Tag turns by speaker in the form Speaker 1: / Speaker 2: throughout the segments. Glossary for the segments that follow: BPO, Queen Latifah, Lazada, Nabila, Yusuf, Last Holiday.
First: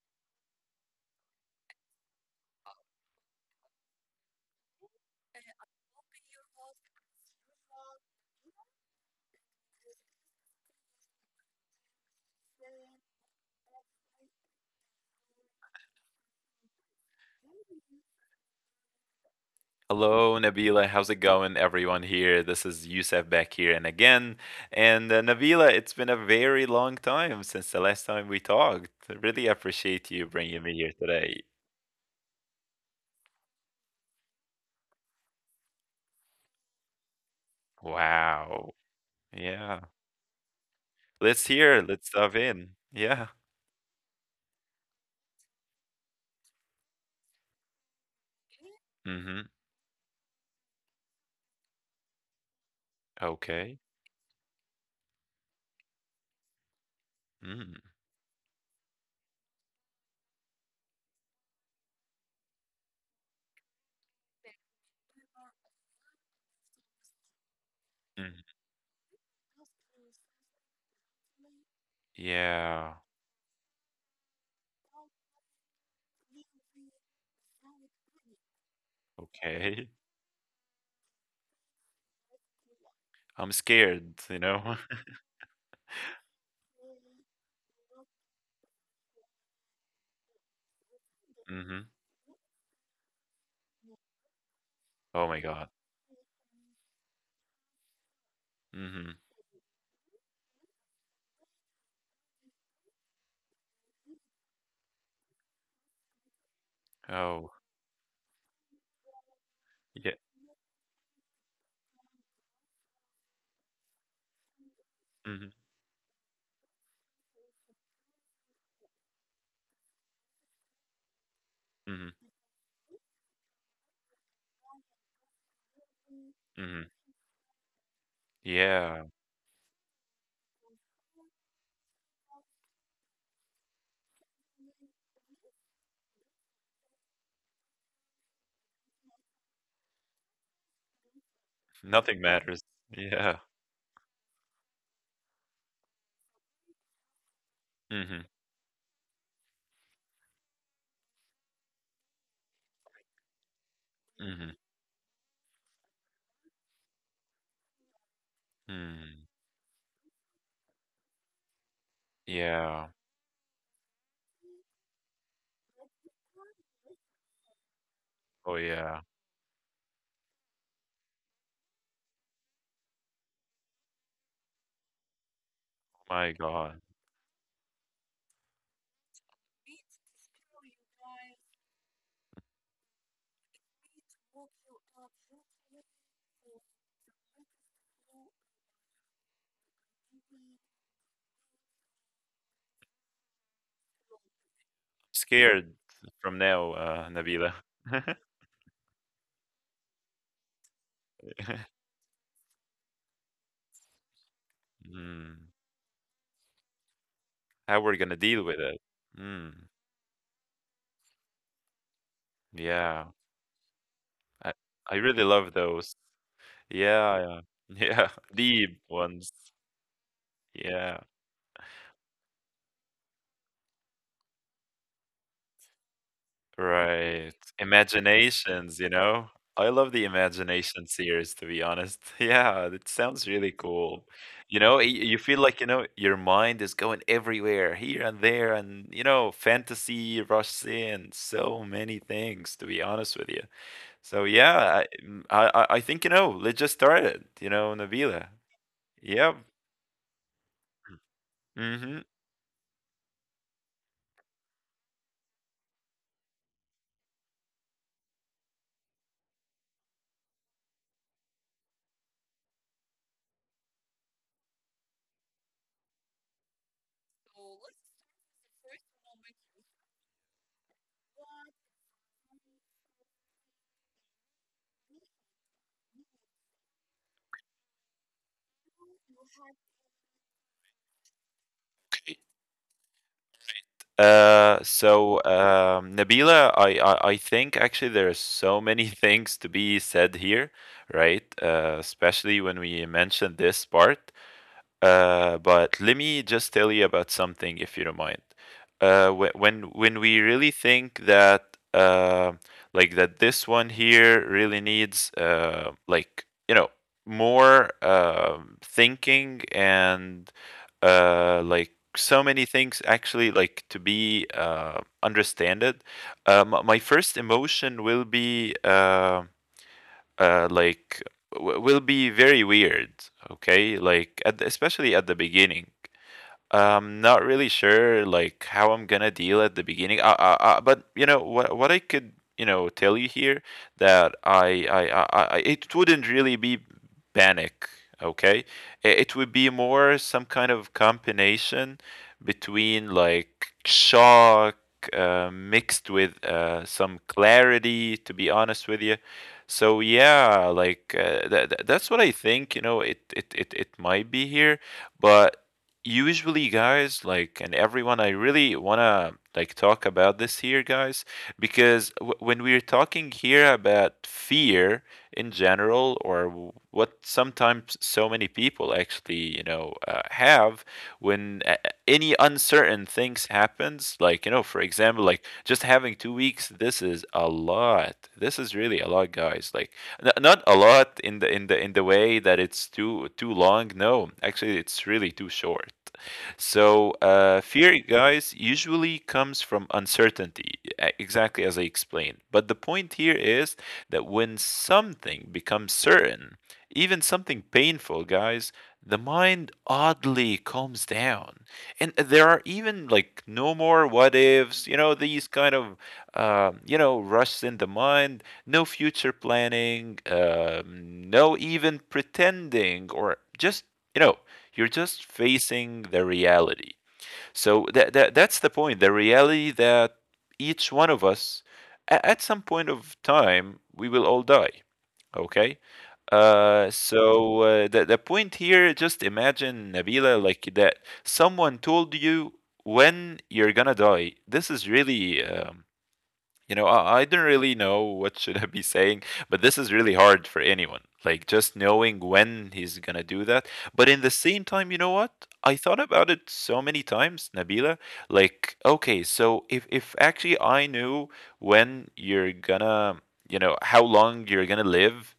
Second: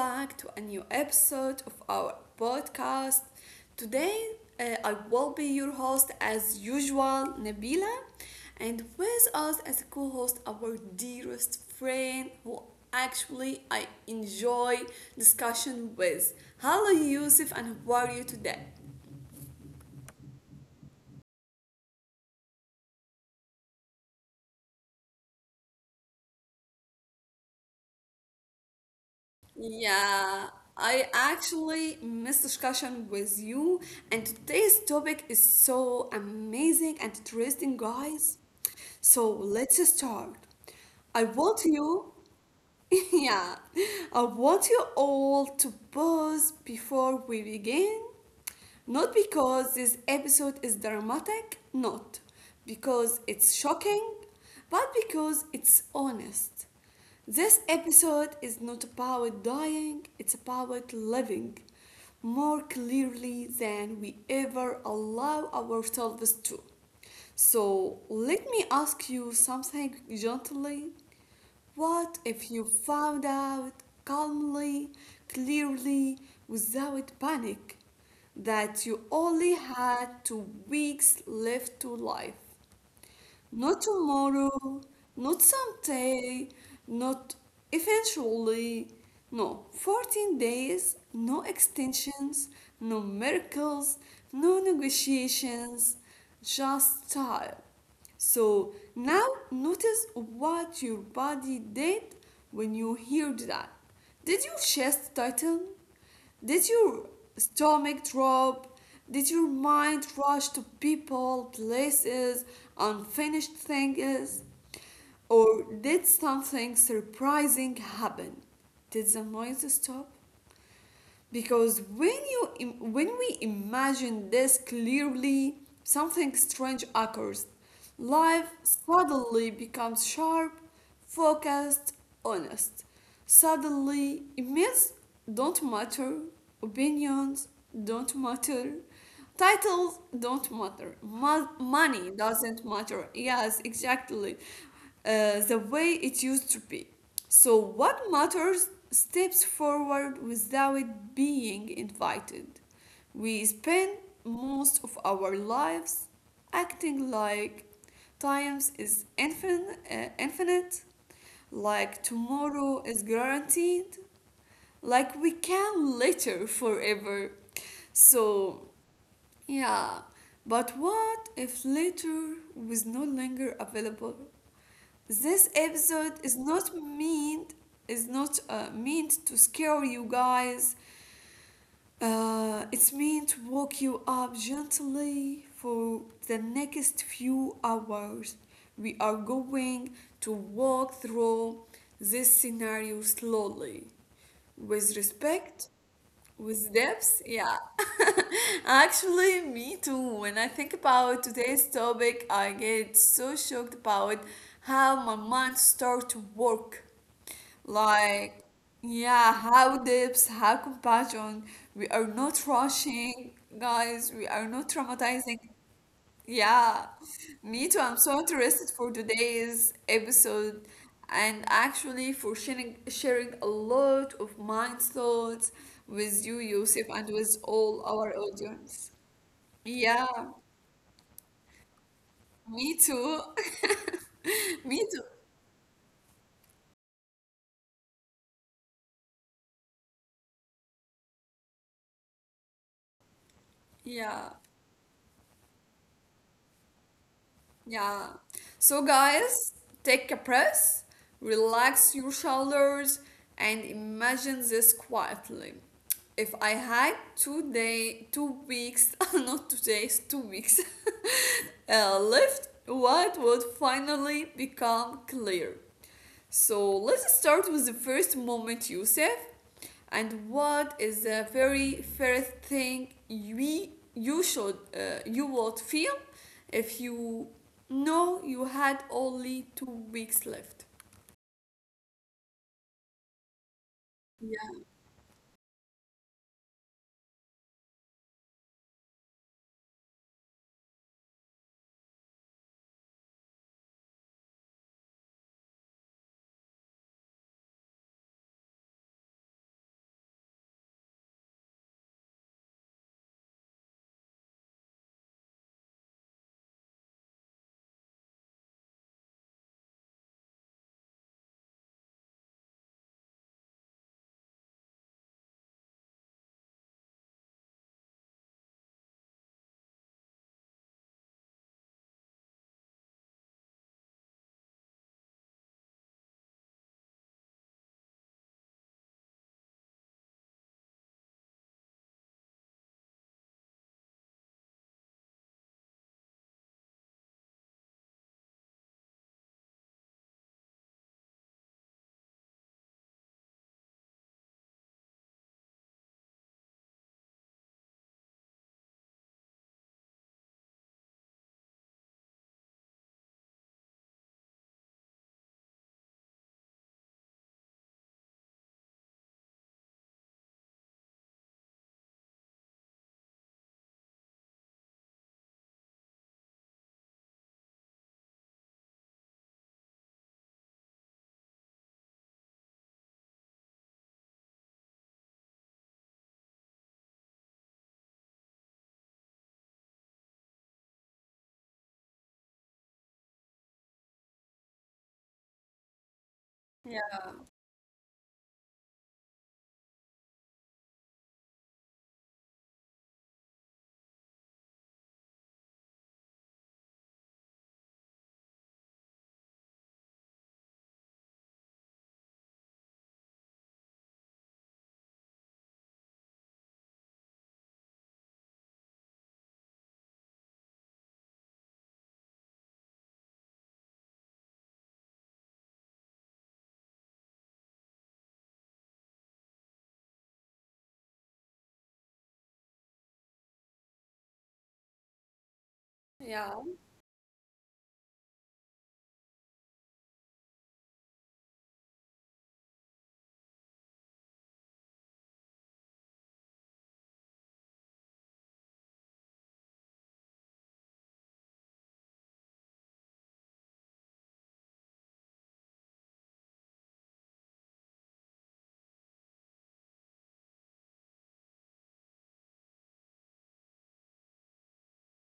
Speaker 1: back to a new episode of our podcast. Today, I will be your host as usual, Nabila, and with us as a co host, our dearest friend who actually I enjoy discussion with. Hello, Yusuf, and how are you today?
Speaker 2: Hello, Nabila. How's it going, everyone here? This is Youssef back here and again. And Nabila, it's been a very long time since the last time we talked. I really appreciate you bringing
Speaker 1: Yeah,
Speaker 2: me here
Speaker 1: I
Speaker 2: today.
Speaker 1: actually miss discussion with you, and today's topic is so amazing and interesting, guys.
Speaker 2: Wow.
Speaker 1: So
Speaker 2: Yeah.
Speaker 1: let's start. I
Speaker 2: Let's
Speaker 1: want
Speaker 2: hear. Let's
Speaker 1: you
Speaker 2: dive in. Yeah.
Speaker 1: yeah, I want you all to pause before we begin. Not
Speaker 2: Mm-hmm.
Speaker 1: because this episode is dramatic, not because it's
Speaker 2: Okay.
Speaker 1: shocking, but because it's honest. This
Speaker 2: Mm.
Speaker 1: episode is not about dying, it's about living more clearly than we ever allow ourselves to. So
Speaker 2: Mm.
Speaker 1: let me ask you something gently. What if you
Speaker 2: Yeah.
Speaker 1: found out calmly, clearly, without panic, that you only
Speaker 2: Okay.
Speaker 1: had 2 weeks left to live?
Speaker 2: I'm
Speaker 1: Not
Speaker 2: scared, you know?
Speaker 1: tomorrow, not someday, not eventually. No, 14 days, no
Speaker 2: Mm-hmm.
Speaker 1: extensions, no miracles, no
Speaker 2: Oh my God.
Speaker 1: negotiations, just time. So
Speaker 2: Mm-hmm.
Speaker 1: now notice what your body did when you heard that. Did your chest tighten? Did your
Speaker 2: Oh,
Speaker 1: stomach drop? Did your
Speaker 2: yeah.
Speaker 1: mind rush to people, places, unfinished things?
Speaker 2: Mm-hmm.
Speaker 1: Or did something surprising happen? Did the noise stop? Because
Speaker 2: Mm-hmm.
Speaker 1: when we imagine this clearly, something
Speaker 2: Mm-hmm.
Speaker 1: strange occurs. Life
Speaker 2: Yeah.
Speaker 1: suddenly becomes sharp, focused, honest. Suddenly myths don't matter, opinions don't matter, titles don't matter,
Speaker 2: Nothing
Speaker 1: money
Speaker 2: matters.
Speaker 1: doesn't matter,
Speaker 2: Yeah.
Speaker 1: yes, exactly, the way it used to be. So, what
Speaker 2: Mhm,
Speaker 1: matters steps forward without being invited. We spend
Speaker 2: mhm,
Speaker 1: most of our lives acting like time is
Speaker 2: mm.
Speaker 1: infinite, like
Speaker 2: Yeah.
Speaker 1: tomorrow is guaranteed, like we can later forever.
Speaker 2: Oh,
Speaker 1: So,
Speaker 2: yeah.
Speaker 1: yeah, but what if later was no longer available? This episode
Speaker 2: My
Speaker 1: is
Speaker 2: God.
Speaker 1: not meant is not uh, meant to scare you guys. It's meant to wake you up gently for the next few hours. We are going to walk through this scenario slowly, with respect,
Speaker 2: Scared from now,
Speaker 1: with depth,
Speaker 2: Nabila.
Speaker 1: yeah. Actually, me too. When I think about today's topic, I get so shocked about how my
Speaker 2: Mm.
Speaker 1: mind starts to work.
Speaker 2: How we're gonna deal
Speaker 1: Like,
Speaker 2: with it.
Speaker 1: yeah,
Speaker 2: Mm.
Speaker 1: how depth, how compassion. We are not
Speaker 2: Yeah.
Speaker 1: rushing, guys. We
Speaker 2: I
Speaker 1: are not
Speaker 2: I really
Speaker 1: traumatizing,
Speaker 2: love those.
Speaker 1: yeah,
Speaker 2: Yeah, yeah.
Speaker 1: me too.
Speaker 2: Yeah.
Speaker 1: I'm so
Speaker 2: Deep
Speaker 1: interested for
Speaker 2: ones.
Speaker 1: today's episode
Speaker 2: Yeah.
Speaker 1: and actually for sharing a lot of mind thoughts with you, Yusuf, and
Speaker 2: Right.
Speaker 1: with all our
Speaker 2: Imaginations, you
Speaker 1: audience.
Speaker 2: know? I love the
Speaker 1: Yeah,
Speaker 2: Imagination series, to be honest. Yeah, it
Speaker 1: me
Speaker 2: sounds
Speaker 1: too.
Speaker 2: really cool. You know, y
Speaker 1: Me too.
Speaker 2: you feel like, you know, your mind is going everywhere, here and there, and, you know, fantasy rushes in, so many things, to be honest with you. So,
Speaker 1: Yeah.
Speaker 2: yeah, I mm, I think, you know, let's just start it, you know,
Speaker 1: Yeah.
Speaker 2: Nabila.
Speaker 1: So,
Speaker 2: Yep.
Speaker 1: guys, take a breath,
Speaker 2: Mhm.
Speaker 1: relax your shoulders, and imagine this quietly. If I had 2 weeks, not 2 days, 2 weeks left, what would finally become clear? So let's start with the first moment, Yusuf. And what is the very first thing we you should you would feel if you know you had only 2 weeks left?
Speaker 2: Uh,
Speaker 1: Yeah,
Speaker 2: so um, Nabila, I think actually there are so many things to be said here, right? Especially when we mentioned this part. But let me just tell you about something, if you don't mind. When we really think that like that this one here really needs like you know more thinking and like so many things actually like to be understood. My first emotion will be. Like will be very weird, okay, like at the, especially at the beginning, not really sure like how I'm gonna deal at the beginning. But you know what, I could, you know, tell you here that it wouldn't really be panic. Okay, it would be more some kind of combination between like shock mixed with some clarity. To be honest with you. So yeah, like that's what I think. You know, it might be here, but usually, guys, like, and everyone, I really want to like talk about this here, guys, because when we're talking here about fear in general, or what sometimes so many people actually, you know, have when any uncertain things happens, like, you know, for example, like just having 2 weeks, this is a lot, this is really a lot, guys, like not a lot in the way that it's too long. No, actually, it's really too short. So,
Speaker 1: yeah,
Speaker 2: fear, guys, usually comes from uncertainty, exactly as I explained. But the point here is that when something becomes certain, even something painful, guys, the mind oddly calms down. And there are even like no more what ifs, you know, these kind of, you know, rushes in the mind, no future planning, no even pretending or just, you know, you're just facing the reality. So that that's the point. The reality that each one of us, at some point of time, we will all die. Okay.
Speaker 1: yeah,
Speaker 2: So the the point here, just imagine, Nabila, like that someone told you when you're gonna die. This is really, you know, I don't really know what should I be saying, but this is really hard for anyone. Like just knowing when he's gonna do that. But in the same time, you know what? I thought about it so many times, Nabila. Like, okay, so if actually I knew when you're gonna, you know, how long you're gonna live,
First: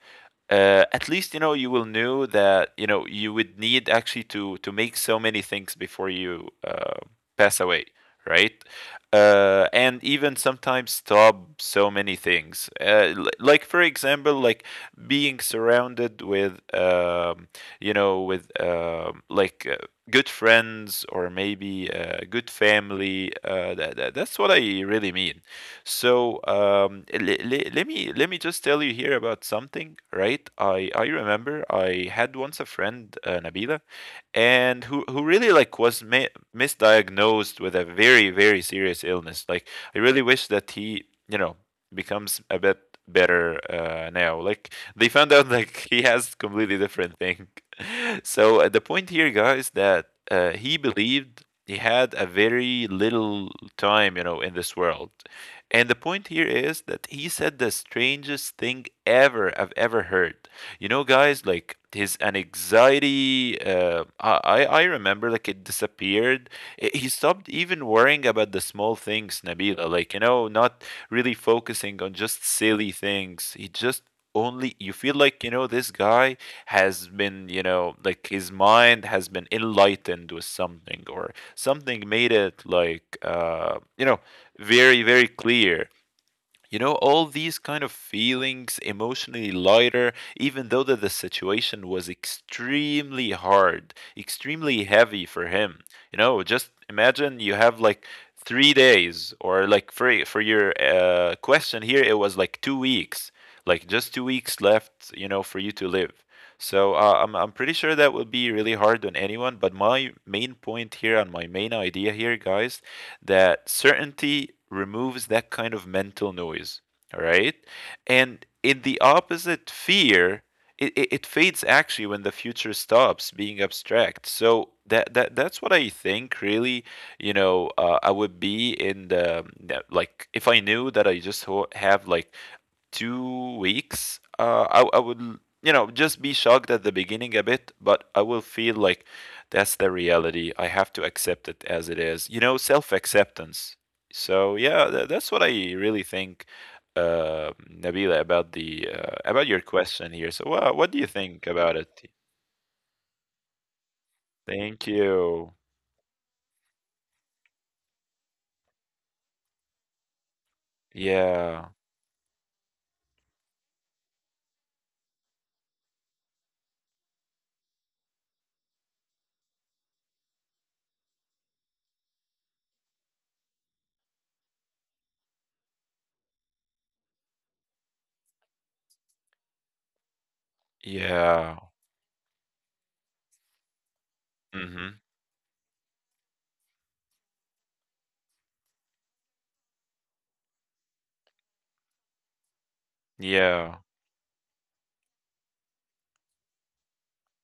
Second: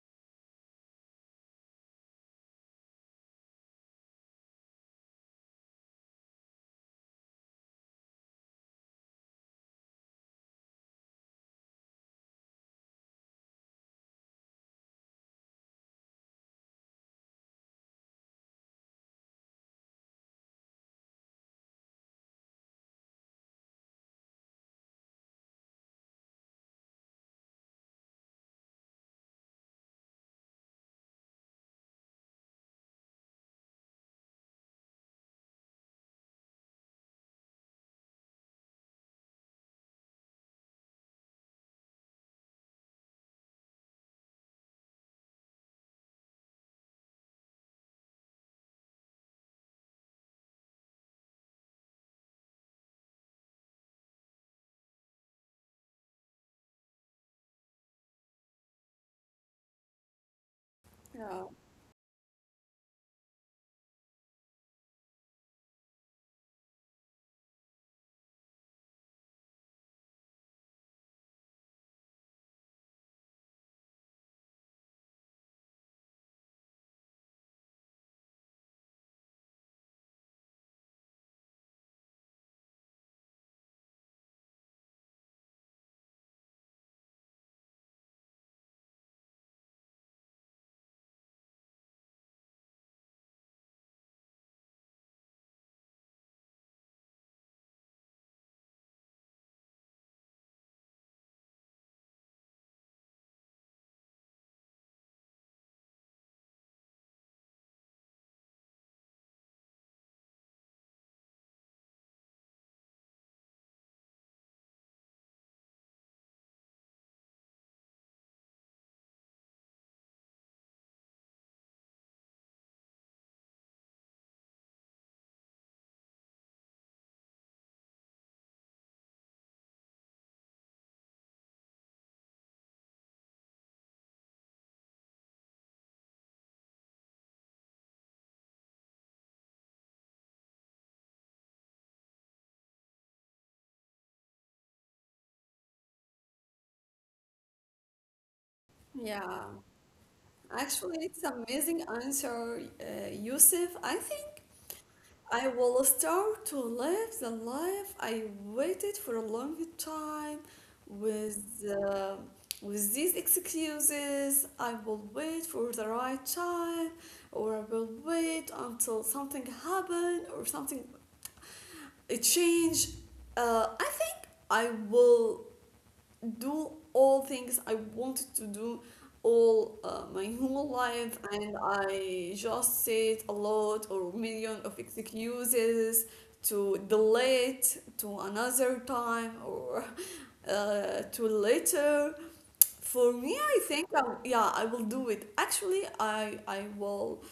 Speaker 2: at least you know you will know that you know you would need actually to make so many things before you pass away, right. And even sometimes stop so many things, like for example, like being surrounded with, you know, with like good friends, or maybe good family. That, that's what I really mean. So let me, let me just tell you here about something, right? I remember I had once a friend, Nabila, and who really like was misdiagnosed with a very serious illness. Like I really wish that he, you know, becomes a bit better now. Like they found out like he has completely different thing. So the point here, guys, that he believed he had a very little time, you know, in this world. And the point here is that he said the strangest thing ever I've ever heard. You know,
Speaker 1: yeah,
Speaker 2: guys, like his anxiety. I remember like it disappeared. He stopped even worrying about the small things, Nabila. Like, you know, not really focusing on just silly things. He just only you feel like, you know, this guy has been, you know, like his mind has been enlightened with something, or something made it like you know very, very clear. You know, all these kind of feelings, emotionally lighter, even though that the situation was extremely hard, extremely heavy for him. You know, just imagine you have like 3 days, or like for your question here, it was like 2 weeks, like just 2 weeks left, you know, for you to live. So I'm pretty sure that will be really hard on anyone. But my main point here and my main idea here, guys, that certainty removes that kind of mental noise, all right? And in the opposite, fear it fades actually when the future stops being abstract. So that that's what I think really, you know. I would be in like if I knew that I just have like 2 weeks, I would, you know, just be shocked at the beginning a bit, but I will feel like that's the reality. I have to accept it as it is, you know, self acceptance. So yeah, that's what I really think, Nabila, about the
Speaker 1: yeah.
Speaker 2: about your question here. So what
Speaker 1: Actually,
Speaker 2: do you
Speaker 1: it's
Speaker 2: think about
Speaker 1: amazing
Speaker 2: it?
Speaker 1: answer, Yusuf. I think
Speaker 2: Thank
Speaker 1: I
Speaker 2: you.
Speaker 1: will start to live the life I waited for a long time with
Speaker 2: Yeah.
Speaker 1: uh, with these excuses. I will wait for the right time, or I will wait until something happened or something it changed. I think I will do all things I wanted to do all my whole life, and
Speaker 2: Yeah.
Speaker 1: I just said a lot or million of
Speaker 2: Mm-hmm.
Speaker 1: excuses to delay it to another time or to later. For me, I
Speaker 2: Yeah.
Speaker 1: think yeah, I will do it. Actually, I will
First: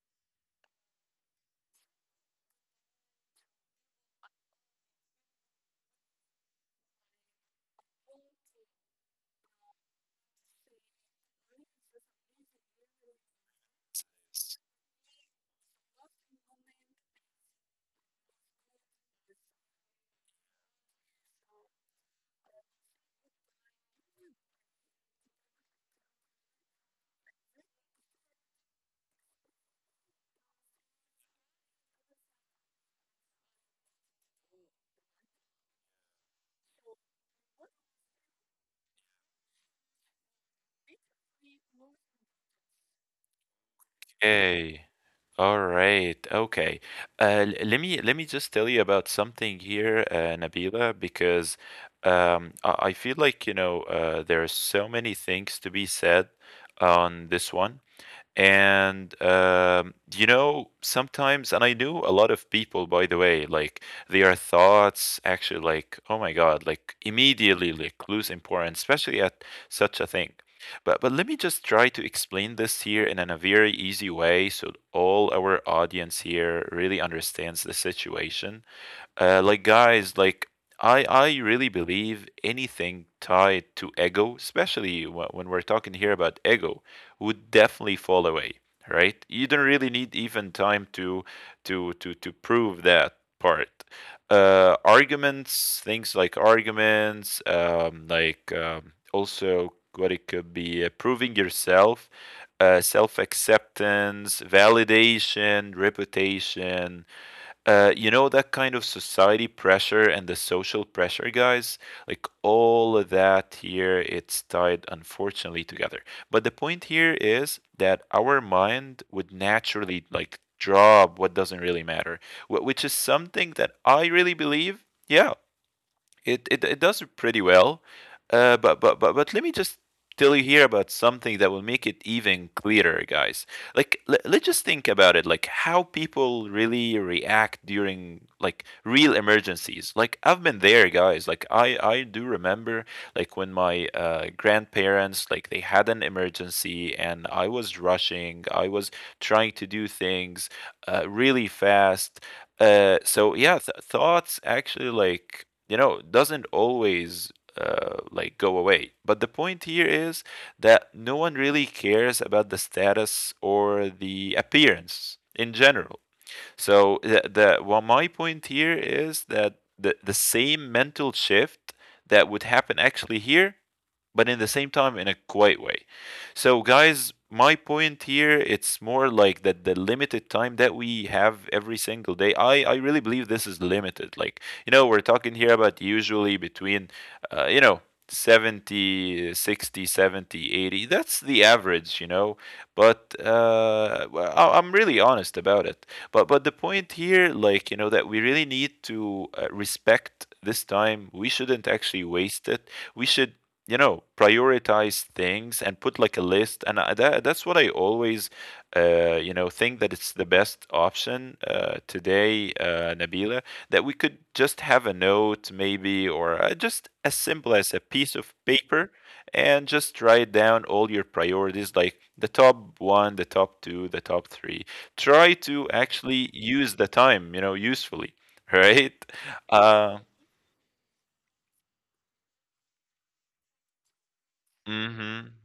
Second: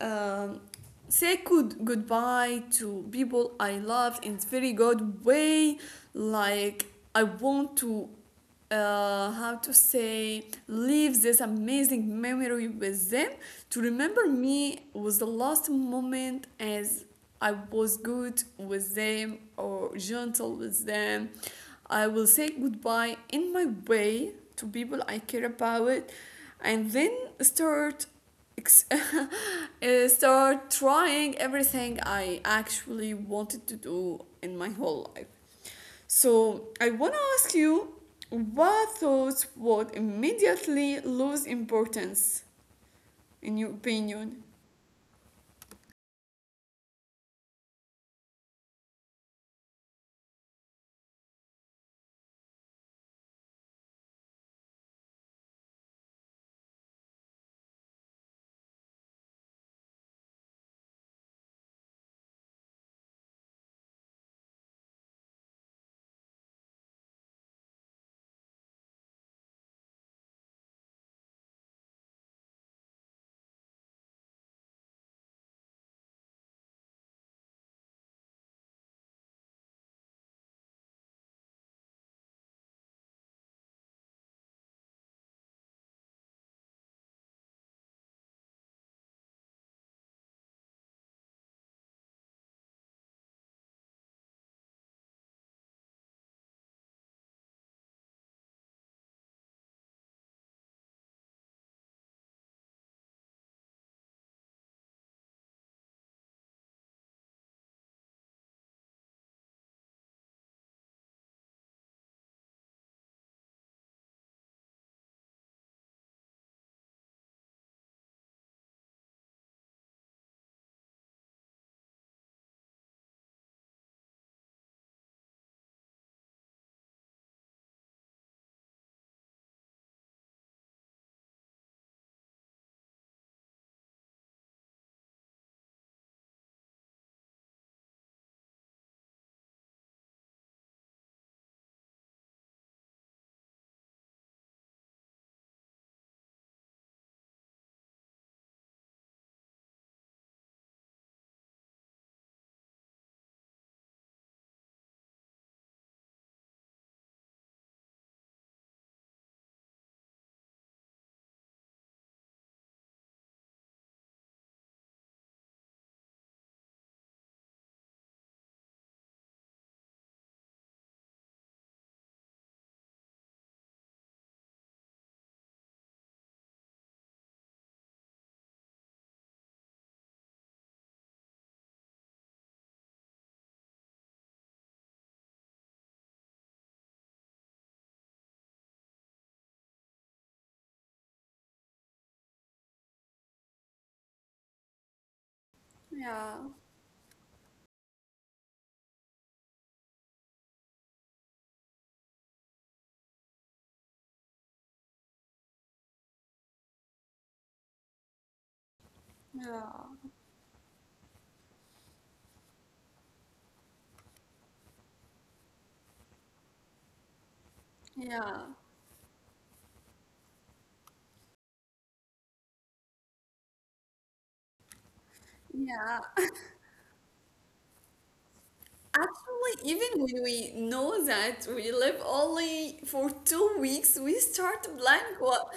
Speaker 1: um, say goodbye to people I love in a very good way. Like I want to, how to say, leave this amazing memory with them to remember me was the last moment as I was good with them or gentle with them. I will say goodbye in my way to people I care about, and then start start trying everything I actually wanted to do in my whole life. So I want to ask you what thoughts would immediately lose importance in your opinion?
Speaker 2: Okay. All right. Okay. Let me just tell you about something here, Nabila, because I feel like, you know, there are so many things to be said on this one. And you know, sometimes, and I knew a lot of people, by the way, like their thoughts actually, like, oh my God, like immediately like lose importance, especially at such a thing. But let me just try to explain this here in, a very easy way so all our audience here really understands the situation. Like, guys, like I really believe anything tied to ego, especially when we're talking here about ego, would definitely fall away, right? You don't really need even time to to prove that part. Arguments, things like arguments, like also what it could be proving yourself, self acceptance, validation, reputation, you know, that kind of society pressure and the social pressure, guys? Like all of that here, it's tied unfortunately together. But the point here is that our mind would naturally like drop what doesn't really matter, which is something that I really believe. Yeah, it does pretty well. But let me just tell you here about something that will make it even clearer, guys. Let's just think about it, like how people really react during like real emergencies. Like I've been there, guys. Like I do remember like when my grandparents like they had an emergency, and I was rushing, I was trying to do things really fast. So yeah, thoughts actually, like, you know, doesn't always like go away. But the point here is that no one really cares about the status or the appearance in general. So the well, my point here is that the same mental shift that would happen actually here, but in the same time in a quiet way. So guys, my point here, it's more like that the limited time that we have every single day. I really believe this is limited. Like you know, we're talking here about usually between, you know, 70, 60, 70, 80. That's the average, you know. But I'm really honest about it.
Speaker 1: Yeah,
Speaker 2: But the point here, like you know, that we really need to respect this time. We shouldn't actually waste it. We should, you know, prioritize things and put like a list. That's what I always
Speaker 1: yeah,
Speaker 2: think that it's the best option today, Nabila, that we could just have a note, maybe, or just as simple as a piece
Speaker 1: yeah,
Speaker 2: of paper, and just write down all your priorities, like the top one, the top two, the top three. Try to
Speaker 1: yeah.
Speaker 2: actually use the time, you know, usefully, right?
Speaker 1: Actually, even
Speaker 2: Uh,
Speaker 1: when we know that we live only for 2 weeks,
Speaker 2: hmm.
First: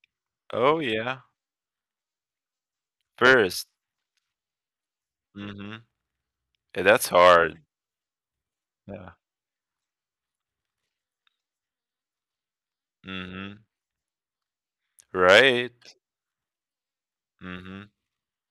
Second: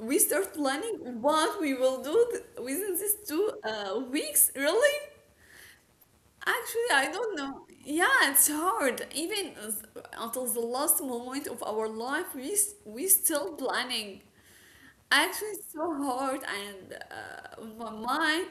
Speaker 1: we start
Speaker 2: Oh
Speaker 1: planning
Speaker 2: yeah,
Speaker 1: what we will do within these two
Speaker 2: first.
Speaker 1: weeks. Really?
Speaker 2: Mm-hmm. Yeah,
Speaker 1: Actually,
Speaker 2: that's
Speaker 1: I don't
Speaker 2: hard.
Speaker 1: know. Yeah, it's hard.
Speaker 2: Yeah.
Speaker 1: Even until the last moment of our life, we still
Speaker 2: Mm-hmm.
Speaker 1: planning. Actually, it's so
Speaker 2: Right.
Speaker 1: hard and on
Speaker 2: Mm-hmm.
Speaker 1: my mind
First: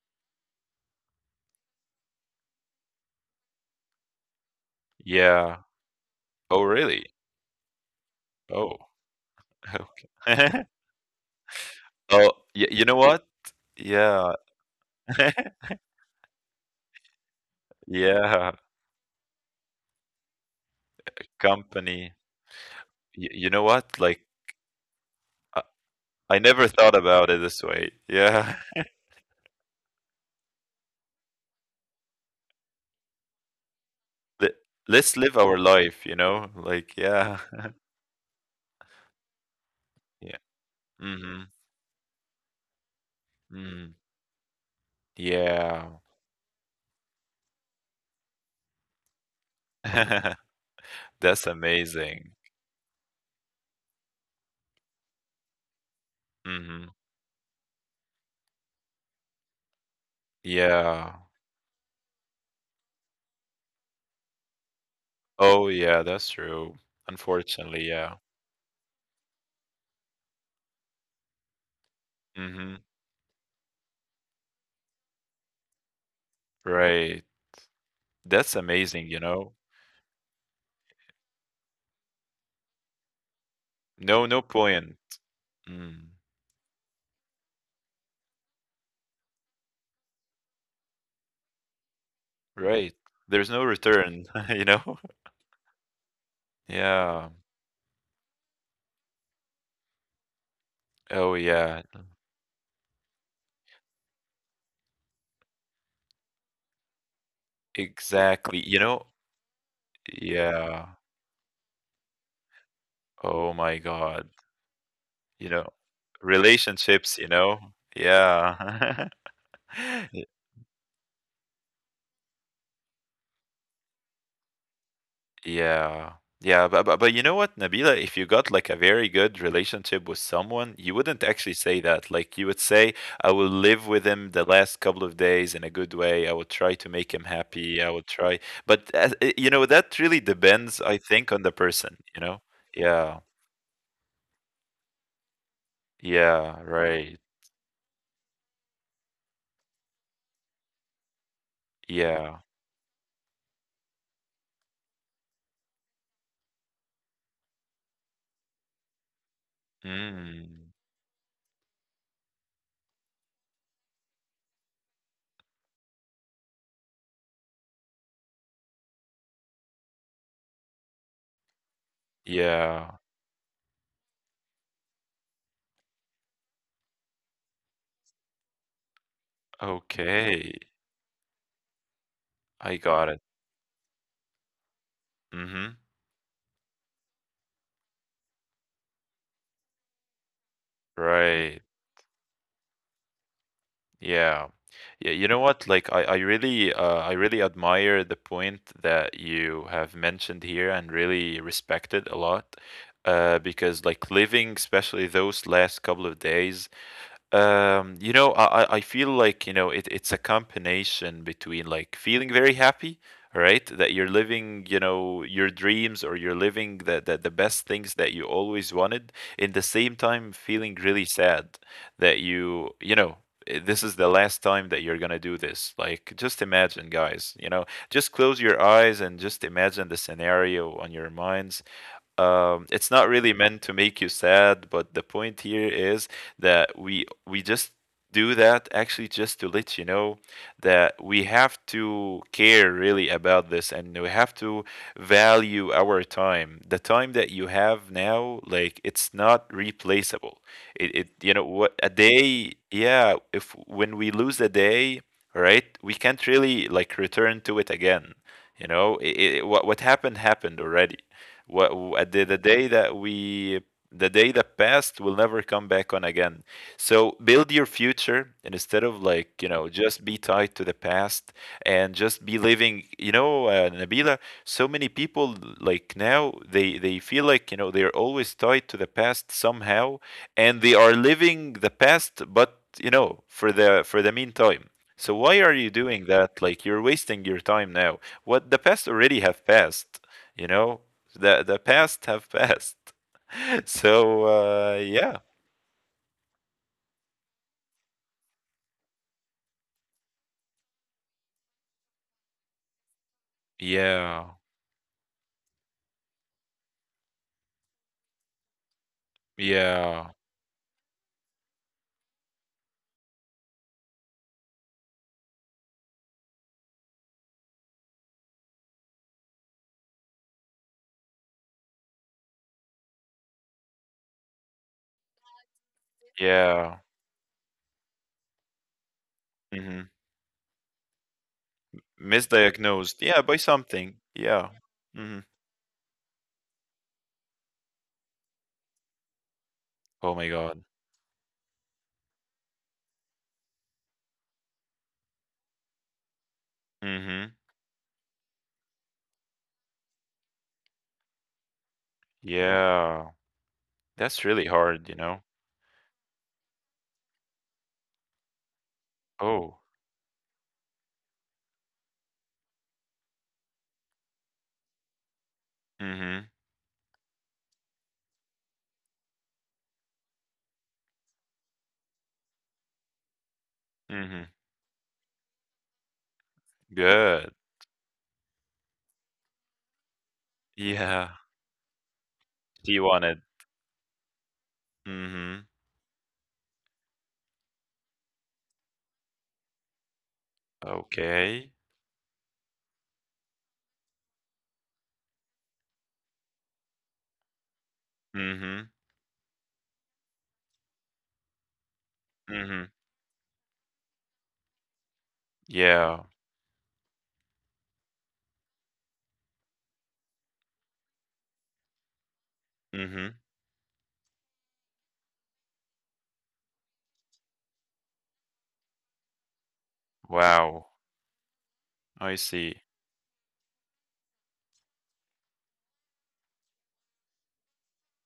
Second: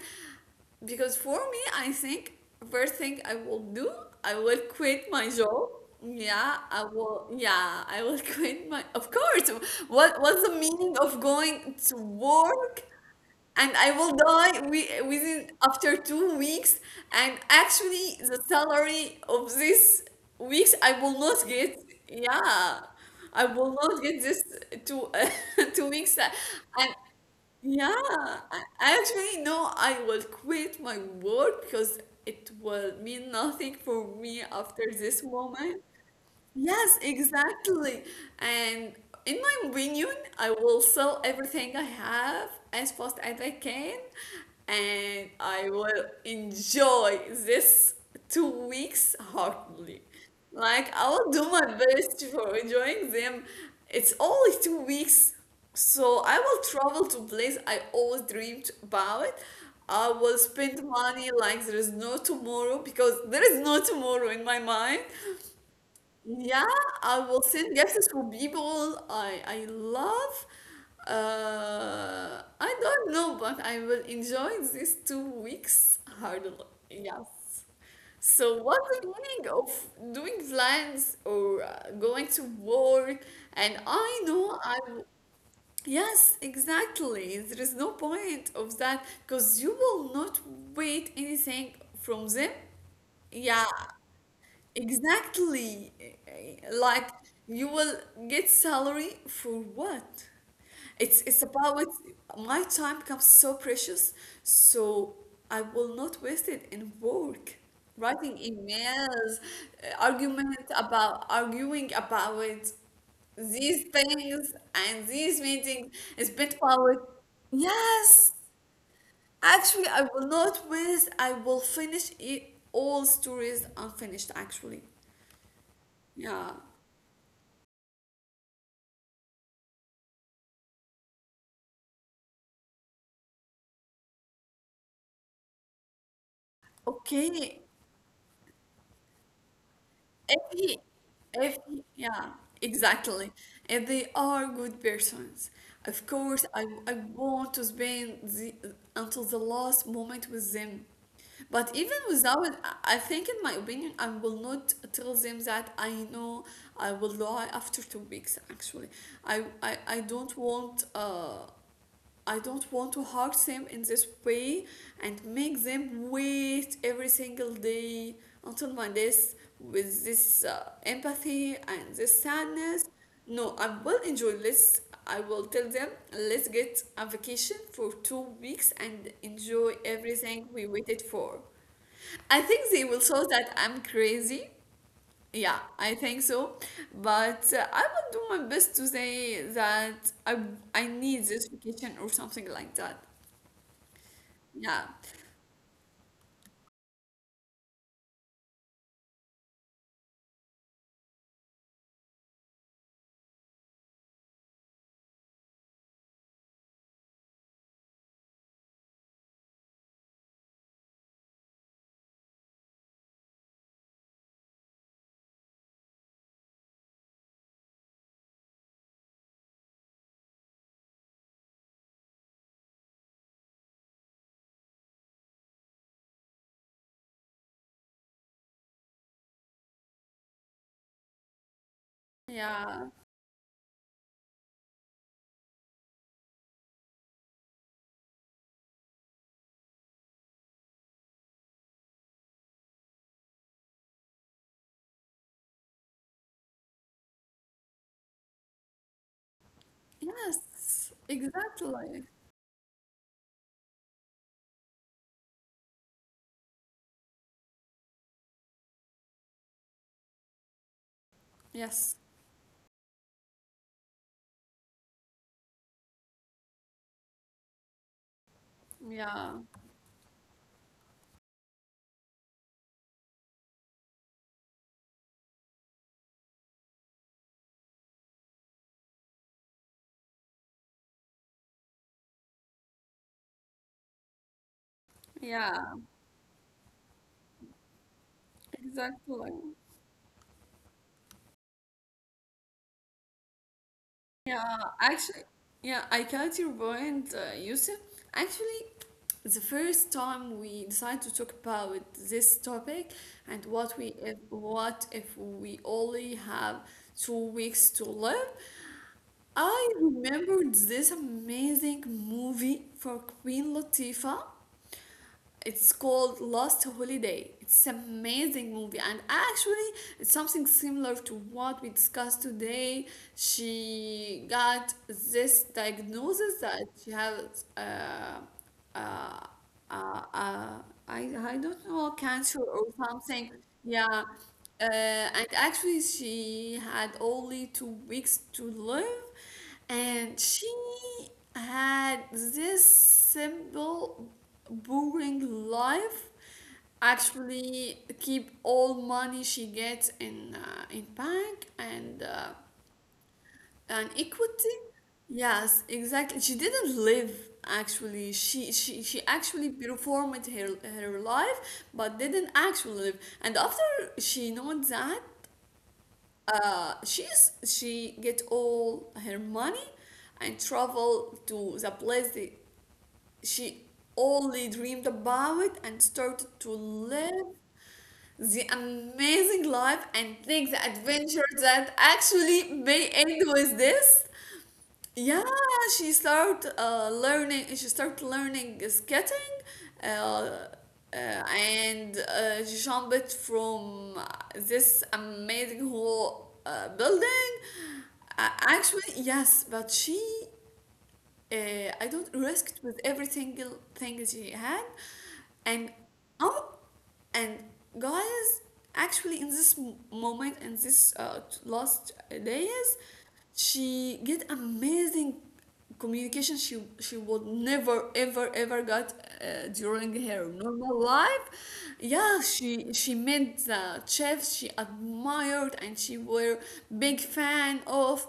Speaker 1: because for me, I think first thing I will do, I will quit my
Speaker 2: Yeah.
Speaker 1: job. Yeah,
Speaker 2: Oh
Speaker 1: I
Speaker 2: really?
Speaker 1: will. Yeah, I will quit
Speaker 2: Oh.
Speaker 1: my. Of course. What's the
Speaker 2: Okay.
Speaker 1: meaning of going to
Speaker 2: Oh,
Speaker 1: work
Speaker 2: you know what?
Speaker 1: and I will
Speaker 2: Yeah.
Speaker 1: die we within after 2 weeks. And actually, the
Speaker 2: Yeah.
Speaker 1: salary of this weeks I will not get.
Speaker 2: Company.
Speaker 1: Yeah, I
Speaker 2: You know
Speaker 1: will
Speaker 2: what?
Speaker 1: not get
Speaker 2: Like
Speaker 1: this two
Speaker 2: I-,
Speaker 1: 2 weeks.
Speaker 2: I never
Speaker 1: And
Speaker 2: thought about it this way.
Speaker 1: yeah,
Speaker 2: Yeah.
Speaker 1: I actually no, I will quit my work because it will mean nothing for me
Speaker 2: Let-
Speaker 1: after
Speaker 2: Let's
Speaker 1: this
Speaker 2: live our
Speaker 1: moment.
Speaker 2: life, you know, like,
Speaker 1: Yes,
Speaker 2: yeah.
Speaker 1: exactly. And in my opinion,
Speaker 2: Yeah.
Speaker 1: I will sell
Speaker 2: Mm-hmm.
Speaker 1: everything I have as fast as I
Speaker 2: Mm,
Speaker 1: can, and I
Speaker 2: yeah.
Speaker 1: will enjoy this 2 weeks hardly. Like, I will
Speaker 2: That's
Speaker 1: do my
Speaker 2: amazing.
Speaker 1: best for enjoying them. It's only 2 weeks, so I will
Speaker 2: Mhm.
Speaker 1: travel to place I always dreamed about. I will spend
Speaker 2: Yeah.
Speaker 1: money like there is no tomorrow because there is no tomorrow in my mind.
Speaker 2: Oh, yeah, that's
Speaker 1: Yeah,
Speaker 2: true.
Speaker 1: I will
Speaker 2: Unfortunately,
Speaker 1: send
Speaker 2: yeah.
Speaker 1: gifts for people I love. I
Speaker 2: Mhm.
Speaker 1: don't know, but I will enjoy these 2 weeks hardly.
Speaker 2: Right.
Speaker 1: Yes.
Speaker 2: That's
Speaker 1: So what's the
Speaker 2: amazing, you
Speaker 1: meaning
Speaker 2: know.
Speaker 1: of doing plans or going to work? And I
Speaker 2: No, no
Speaker 1: know I
Speaker 2: point.
Speaker 1: will.
Speaker 2: Mm,
Speaker 1: Yes, exactly. There is no point of that because you will not wait anything from them.
Speaker 2: right. There's no
Speaker 1: Yeah,
Speaker 2: return, you know?
Speaker 1: exactly. Like
Speaker 2: Yeah.
Speaker 1: you will get salary for what? It's
Speaker 2: Oh,
Speaker 1: it's
Speaker 2: yeah.
Speaker 1: about my time becomes so precious, so I will not waste it in work, writing
Speaker 2: Exactly. You know?
Speaker 1: emails, argument
Speaker 2: Yeah.
Speaker 1: about arguing about
Speaker 2: Oh my
Speaker 1: these
Speaker 2: God.
Speaker 1: things and these
Speaker 2: You know,
Speaker 1: meetings. It's been about
Speaker 2: relationships, you know?
Speaker 1: yes.
Speaker 2: Yeah.
Speaker 1: Actually, I will not waste. I will finish it all stories unfinished. Actually.
Speaker 2: Yeah.
Speaker 1: Yeah.
Speaker 2: Yeah, but you know what, Nabila, if you got like a very good relationship with someone, you wouldn't actually say that. Like you would say, I will live with him the last couple of days in a good way. I would try to make him
Speaker 1: Okay.
Speaker 2: happy. I would try. But you know, that really
Speaker 1: If
Speaker 2: depends,
Speaker 1: he,
Speaker 2: I think, on the
Speaker 1: if he,
Speaker 2: person, you
Speaker 1: yeah,
Speaker 2: know? Yeah.
Speaker 1: exactly. If they are good persons, of course,
Speaker 2: Yeah,
Speaker 1: I
Speaker 2: right.
Speaker 1: want to spend until the last moment with them. But even
Speaker 2: Yeah.
Speaker 1: without, I think, in my opinion, I will not tell them that I know I will lie after 2 weeks. Actually, I don't
Speaker 2: Mm.
Speaker 1: want. I don't want to hurt them in this way and make them wait every single day until my death with this empathy and this sadness.
Speaker 2: Yeah.
Speaker 1: No, I will enjoy this. I will tell them, let's get a vacation for 2 weeks and enjoy
Speaker 2: Okay.
Speaker 1: everything we waited for. I
Speaker 2: I
Speaker 1: think they
Speaker 2: got
Speaker 1: will
Speaker 2: it.
Speaker 1: show that I'm crazy, yeah,
Speaker 2: Mm-hmm.
Speaker 1: I think so. But I will do my best to say that I need this
Speaker 2: Right.
Speaker 1: vacation or something like that.
Speaker 2: Yeah.
Speaker 1: Yeah.
Speaker 2: Yeah, you know what? Like I really I really admire the point that you have mentioned here and really respect it a lot. Because like living, especially those last couple of days, you know, I feel like, you know, it, it's a combination between like feeling very happy, right? That you're living, you know, your dreams, or you're living the best things that you always wanted, in the same time feeling really sad that you know, this is the last time that you're gonna do this. Like, just imagine, guys, you know, just close your eyes and just imagine the scenario on your minds.
Speaker 1: Yeah.
Speaker 2: It's not really meant to make you sad, but the point here is that we just do that actually just to let you know that we have to care really about this, and we have to value our time. The time that you have now, like, it's not replaceable. It,
Speaker 1: Yes.
Speaker 2: it you know what, a
Speaker 1: Exactly.
Speaker 2: day, yeah, if when we lose a day, right, we can't really like return to it again. You know, what happened happened already.
Speaker 1: Yes.
Speaker 2: What the day that we the day that passed will never come back on again. So build your future, and instead of
Speaker 1: Yeah.
Speaker 2: like, you know, just be tied to the past and just be living, you know, Nabila. So many people, like now they feel like, you know, they're always tied to the past somehow, and they are living the past. But you know, for the meantime, so why are
Speaker 1: Yeah.
Speaker 2: you doing that? Like, you're wasting your time now. What? The past already
Speaker 1: Exactly.
Speaker 2: have passed, you know. The past have passed. So
Speaker 1: Yeah.
Speaker 2: yeah,
Speaker 1: Actually, yeah, I got your point, Yusuf. Actually, the first time we decided to talk about this topic and
Speaker 2: yeah,
Speaker 1: what if we only have 2 weeks to live, I
Speaker 2: yeah,
Speaker 1: remembered this amazing movie for Queen Latifah. It's called Last Holiday. It's amazing movie, and actually, it's something similar to what we discussed today. She got this diagnosis that
Speaker 2: yeah.
Speaker 1: she has uh,
Speaker 2: Hmm.
Speaker 1: uh, uh, I don't know, cancer or
Speaker 2: Misdiagnosed, yeah, by
Speaker 1: something. Yeah,
Speaker 2: something, yeah. Hmm.
Speaker 1: and actually she had only 2 weeks to live,
Speaker 2: Oh my
Speaker 1: and she
Speaker 2: God.
Speaker 1: had this simple, boring life.
Speaker 2: Hmm.
Speaker 1: Actually, keep all money she gets in bank and. Uh,
Speaker 2: Yeah,
Speaker 1: and
Speaker 2: that's
Speaker 1: equity?
Speaker 2: really hard, you know.
Speaker 1: Yes, exactly. She didn't live actually. She actually
Speaker 2: Oh.
Speaker 1: performed her life, but didn't actually live. And after she knows that,
Speaker 2: Hmm.
Speaker 1: she get all her money and travel to the place that she
Speaker 2: Hmm.
Speaker 1: only dreamed about and started to live
Speaker 2: Good.
Speaker 1: the amazing life and take the
Speaker 2: Yeah.
Speaker 1: adventure that actually
Speaker 2: She
Speaker 1: may
Speaker 2: wanted.
Speaker 1: end with this. Yeah,
Speaker 2: Hmm.
Speaker 1: she start learning. She start learning skating, uh, uh,
Speaker 2: Okay.
Speaker 1: and uh, she jumped from this amazing whole building.
Speaker 2: Hmm.
Speaker 1: Actually, yes, but uh, I don't risked
Speaker 2: Hmm.
Speaker 1: with every single thing she had, and
Speaker 2: Yeah.
Speaker 1: oh. And guys, actually, in this moment, in this last days,
Speaker 2: Hmm.
Speaker 1: she get amazing communication she would never ever ever got during her
Speaker 2: Wow.
Speaker 1: normal life, yeah,
Speaker 2: I see.
Speaker 1: she met the chefs she admired, and she were big fan of,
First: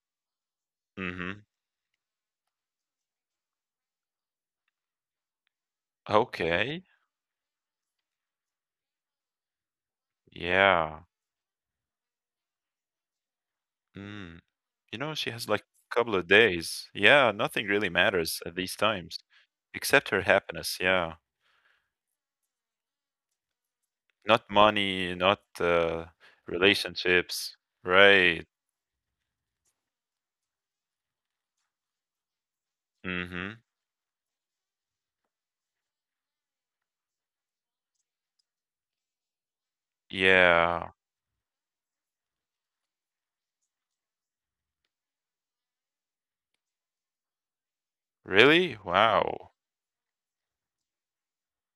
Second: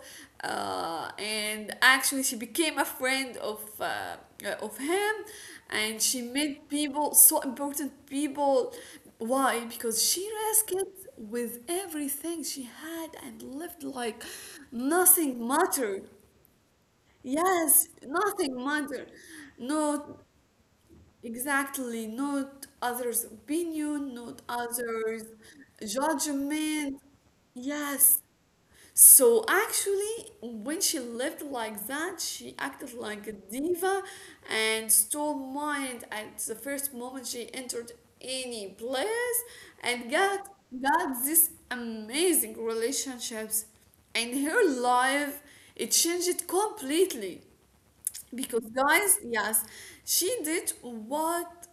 Speaker 2: Hmm.
Speaker 1: and actually she became a friend of of him, and she made
Speaker 2: Okay.
Speaker 1: people so important people, why, because she risked
Speaker 2: Yeah.
Speaker 1: with everything she had and lived like
Speaker 2: Mm. You know, she
Speaker 1: nothing
Speaker 2: has like a
Speaker 1: mattered.
Speaker 2: couple of days. Yeah, nothing really
Speaker 1: Yes,
Speaker 2: matters at
Speaker 1: nothing
Speaker 2: these
Speaker 1: mattered,
Speaker 2: times except her
Speaker 1: not,
Speaker 2: happiness. Yeah.
Speaker 1: exactly, not others opinion, not
Speaker 2: Not money,
Speaker 1: others,
Speaker 2: not
Speaker 1: judgment,
Speaker 2: relationships.
Speaker 1: yes.
Speaker 2: Right.
Speaker 1: So actually, when she lived like that, she acted like a
Speaker 2: Mm-hmm.
Speaker 1: diva and stole mine at the first moment she entered any place and got
Speaker 2: Yeah.
Speaker 1: got this amazing relationships, and her life, it changed completely, because
Speaker 2: Really?
Speaker 1: guys,
Speaker 2: Wow.
Speaker 1: yes, she did what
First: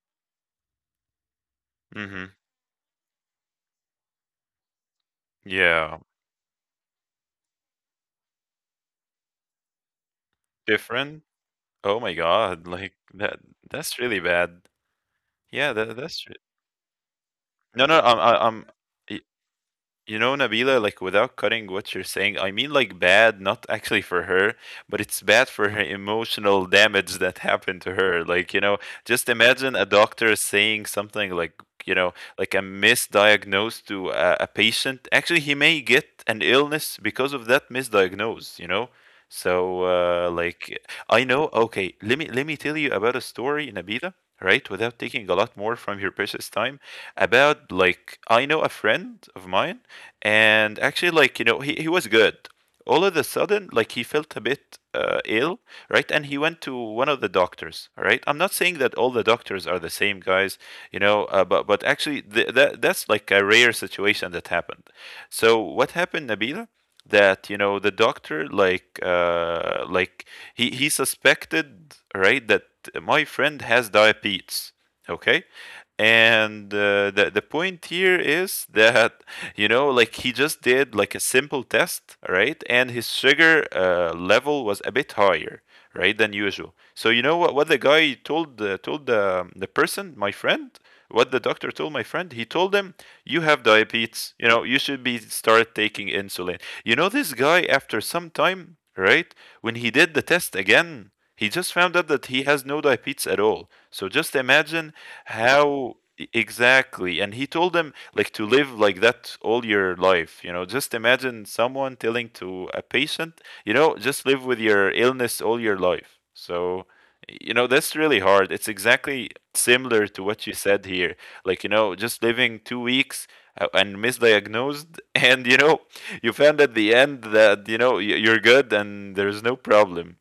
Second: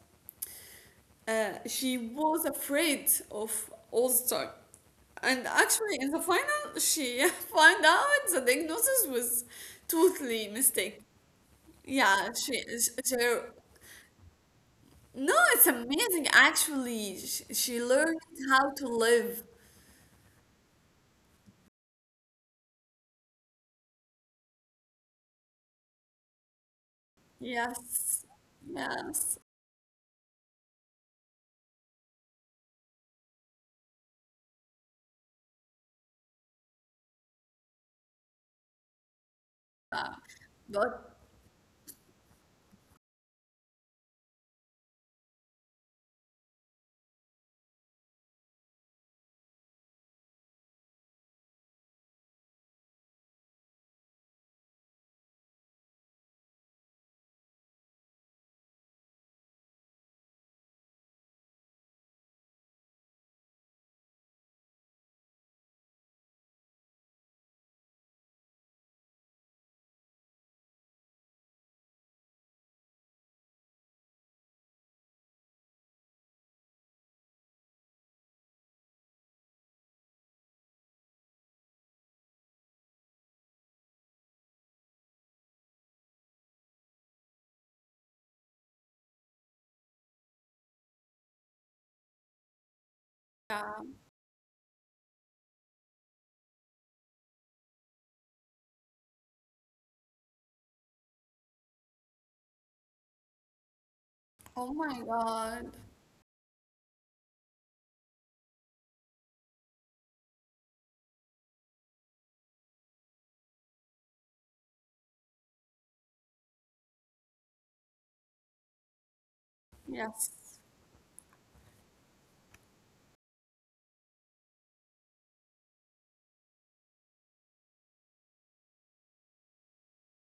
Speaker 1: she
Speaker 2: Mm-hmm.
Speaker 1: was afraid of All Star. And actually,
Speaker 2: Yeah.
Speaker 1: in the final, she found out the diagnosis was totally mistake.
Speaker 2: Different. Oh my
Speaker 1: Yeah,
Speaker 2: God. Like
Speaker 1: she,
Speaker 2: that. That's really bad.
Speaker 1: no, it's
Speaker 2: Yeah.
Speaker 1: amazing. Actually, she
Speaker 2: No, no.
Speaker 1: learned
Speaker 2: I'm.
Speaker 1: how to live.
Speaker 2: You know, Nabila, like without cutting what you're saying, I mean like bad, not actually for her, but it's bad for her emotional damage that happened to her.
Speaker 1: Yes,
Speaker 2: Like, you know, just
Speaker 1: yes.
Speaker 2: imagine a doctor saying something like, you know, like a misdiagnose to a patient. Actually, he may get an illness because of that misdiagnose, you know? So, like,
Speaker 1: But
Speaker 2: I know, okay, let me tell you about a story, Nabila, right? Without taking a lot more from your precious time, about, like, I know a friend of mine, and actually, like, you know, he was good. All of a sudden, like, he felt a bit ill, right, and he went to one of the doctors. All right, I'm not saying that all the doctors are the same, guys, you know, but actually, that that's like a rare situation that happened. So what happened, Nabila, that, you know, the doctor, like, he suspected, right, that my friend has diabetes. Okay. And the point here is that, you know, like, he just did like a simple test, right, and his sugar level was a bit higher, right, than usual. So you know what the guy told told the person, my friend, what the doctor told my friend, he told him, you have diabetes, you know, you should be start taking insulin. You know, this guy, after some time, right, when he did the test again, he just found out that he has no diabetes at all. So just
Speaker 1: oh
Speaker 2: imagine
Speaker 1: my God,
Speaker 2: how exactly. And he told him like to live like that all your life. You know, just imagine someone telling to a patient, you know, just live with your illness all your life. So, you know, that's really hard. It's exactly similar to
Speaker 1: yes,
Speaker 2: what you said here, like, you know, just living 2 weeks and misdiagnosed, and you know, you found at the end that, you know, you're good, and there's no problem.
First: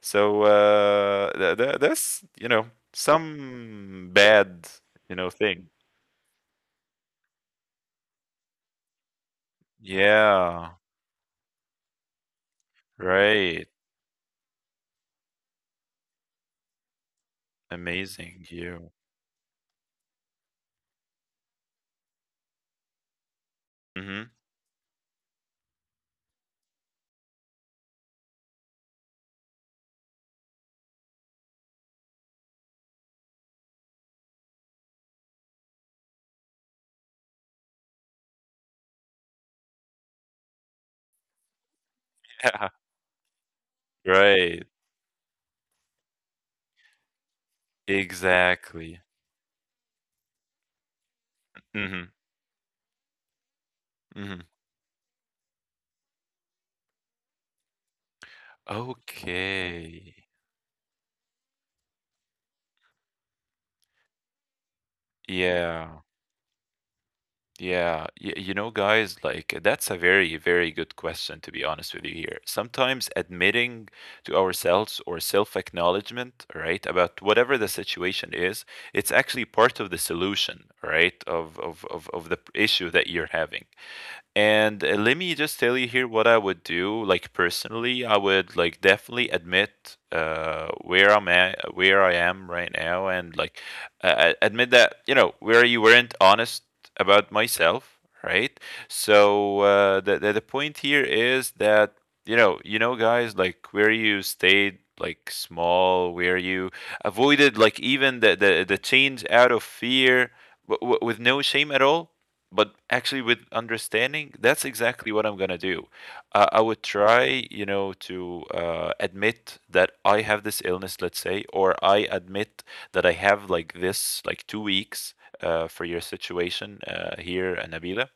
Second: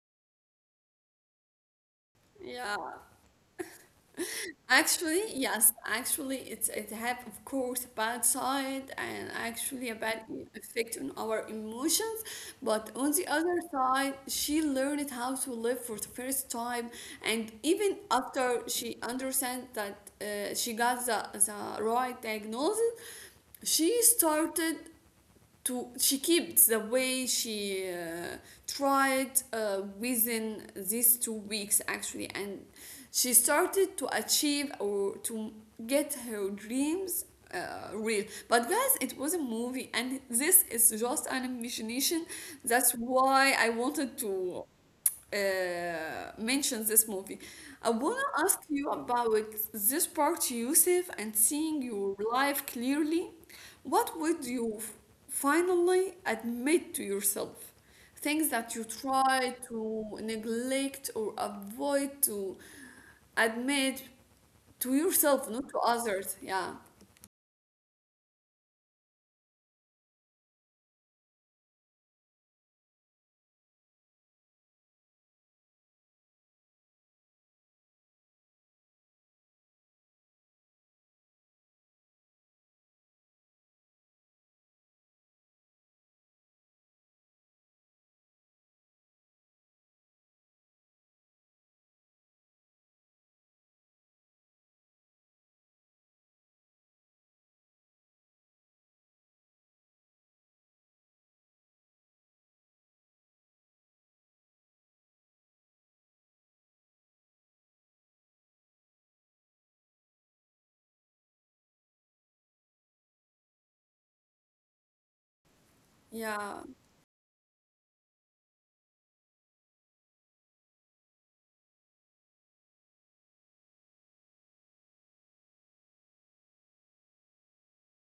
Speaker 2: So that's, you know,
Speaker 1: yeah.
Speaker 2: some bad, you
Speaker 1: Actually,
Speaker 2: know, thing.
Speaker 1: yes, actually it have, of course, a bad side and actually a bad
Speaker 2: Yeah,
Speaker 1: effect on our emotions, but on the other
Speaker 2: right.
Speaker 1: side, she learned how to live for the first time. And even
Speaker 2: Amazing
Speaker 1: after
Speaker 2: you.
Speaker 1: she understand that, she got the right diagnosis, she
Speaker 2: Hmm.
Speaker 1: started to, she keeps the way she tried within these 2 weeks actually, and she started to achieve or to get her dreams real. But guys, it was a movie and this is just an imagination.
Speaker 2: Yeah,
Speaker 1: That's why I wanted to
Speaker 2: right.
Speaker 1: mentions this movie. I wanna ask you
Speaker 2: Exactly.
Speaker 1: about this part, Yusuf, and seeing
Speaker 2: Hmm.
Speaker 1: your life clearly. What
Speaker 2: Hmm.
Speaker 1: would you finally admit to yourself? Things that you try to
Speaker 2: Okay.
Speaker 1: neglect or avoid to admit to yourself, not to
Speaker 2: Yeah.
Speaker 1: others. Yeah,
Speaker 2: Yeah, you know, guys, like, that's a very, very good question, to be honest with you here. Sometimes admitting to ourselves, or self-acknowledgement, right, about whatever the situation is, it's actually part of the solution, right, of of the issue that you're having. And let me just tell you here what I would do. Like, personally, I would like definitely admit where I'm at, where I am right now, and like, admit that, you know, where you weren't honest about myself, right? So the point here is that, you know, you know, guys, like, where you stayed like small, where you avoided like even the change out of fear, with no shame at all, but actually with understanding. That's exactly what I'm going to do.
Speaker 1: yeah,
Speaker 2: I would try, you know, to admit that I have this illness, let's say, or I admit that I have like this, like, 2 weeks, for your situation, here, Nabila.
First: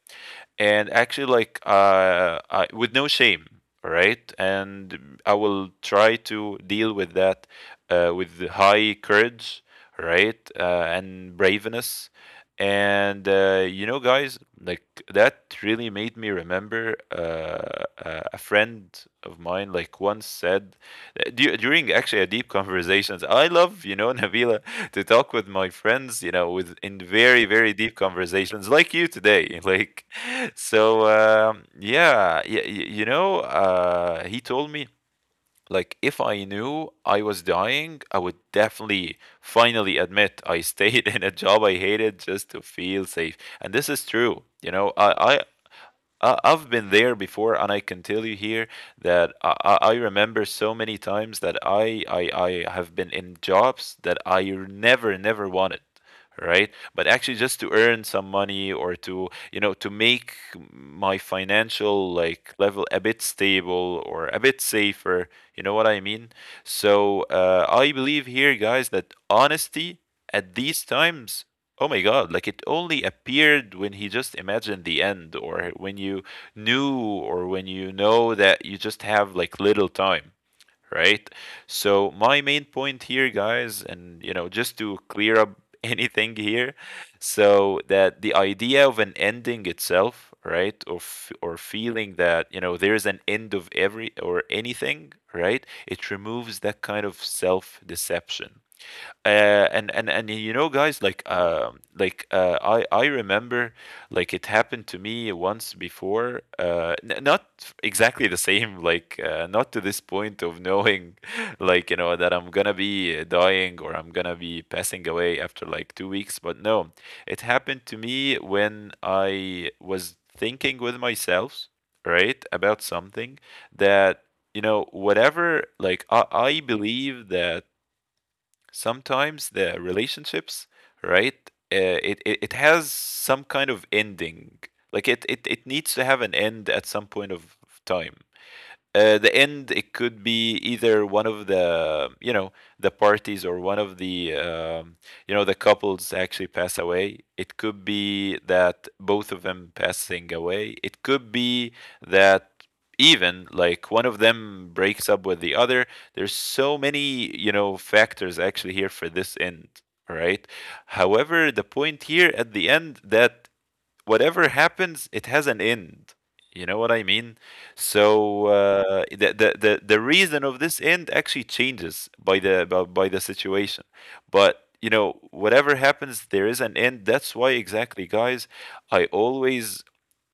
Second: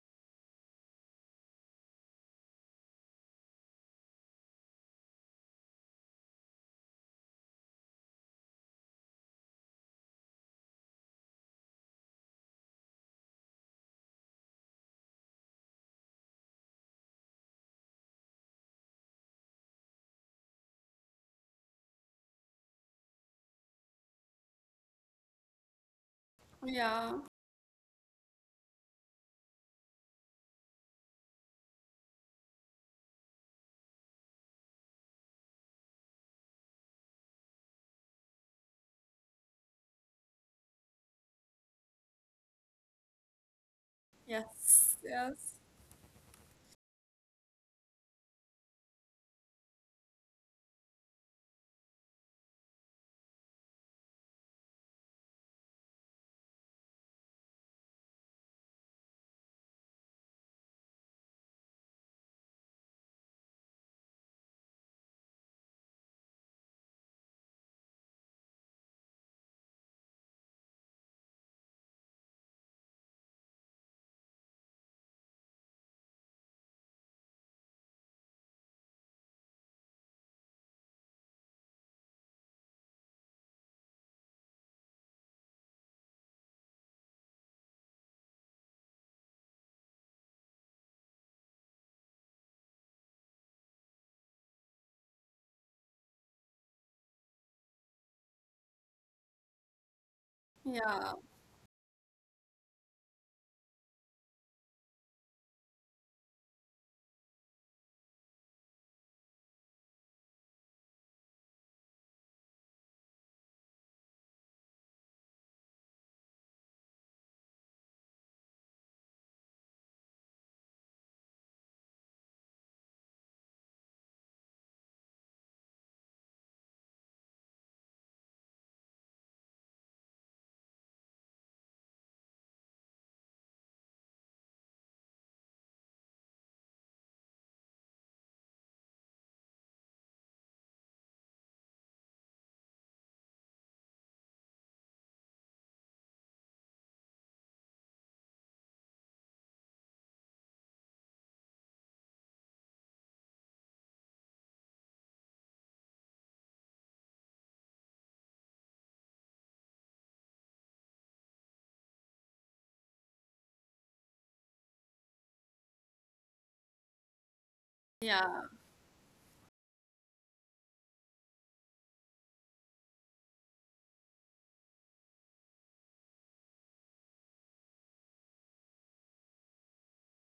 Speaker 2: And actually, like, I, with no shame, all right, and I will try to deal with that with the high courage, all right, and braveness. And you know, guys, like, that really made me remember a friend of mine like once said, during actually a deep conversations. I love, you know, Nabila, to talk with my friends, you know, with in
Speaker 1: yeah,
Speaker 2: very, very deep conversations, like you today. Like, so yeah, you know, he told me, like, if I knew I was dying, I would definitely finally admit I stayed in a job I hated just to feel safe. And this is true. You know,
Speaker 1: yes, yes,
Speaker 2: I've been there before, and I can tell you here that I remember so many times that I have been in jobs that I never never wanted, right? But actually, just to earn some money, or to, you know, to make my financial, like, level a bit stable or a bit safer. You know what I mean? So I believe here, guys, that honesty at these times, oh my God, like, it only appeared when he just imagined the end, or when you knew, or when you know that you just have like little time, right? So, my main point here, guys, and just to clear up anything here, so that the idea of an ending itself, right, or, or feeling that, there's an end of every or anything, right, it removes that kind of self deception uh, and guys
Speaker 1: yeah,
Speaker 2: like um like uh, I remember like it happened to me once before not exactly the same not to this point of knowing like you know that I'm gonna be dying or I'm gonna be passing away after like 2 weeks. But no, it happened to me when I was thinking with myself, right, about something that you know, I believe that sometimes the relationships, right? It has some kind of ending. Like it needs to have an end at some point of time. The end, it could be either one of the the parties, or one of the the couples actually pass away. It could be that both of them passing away. It could be that even like one of them breaks up with the other. There's so many factors actually here for this end, all right? However, the point here at the end, that whatever happens, it has an end. You know what I mean?
Speaker 1: yeah,
Speaker 2: So , the reason of this end actually changes by by the situation. But you know, whatever happens, there is an end. That's why, exactly, guys. I always,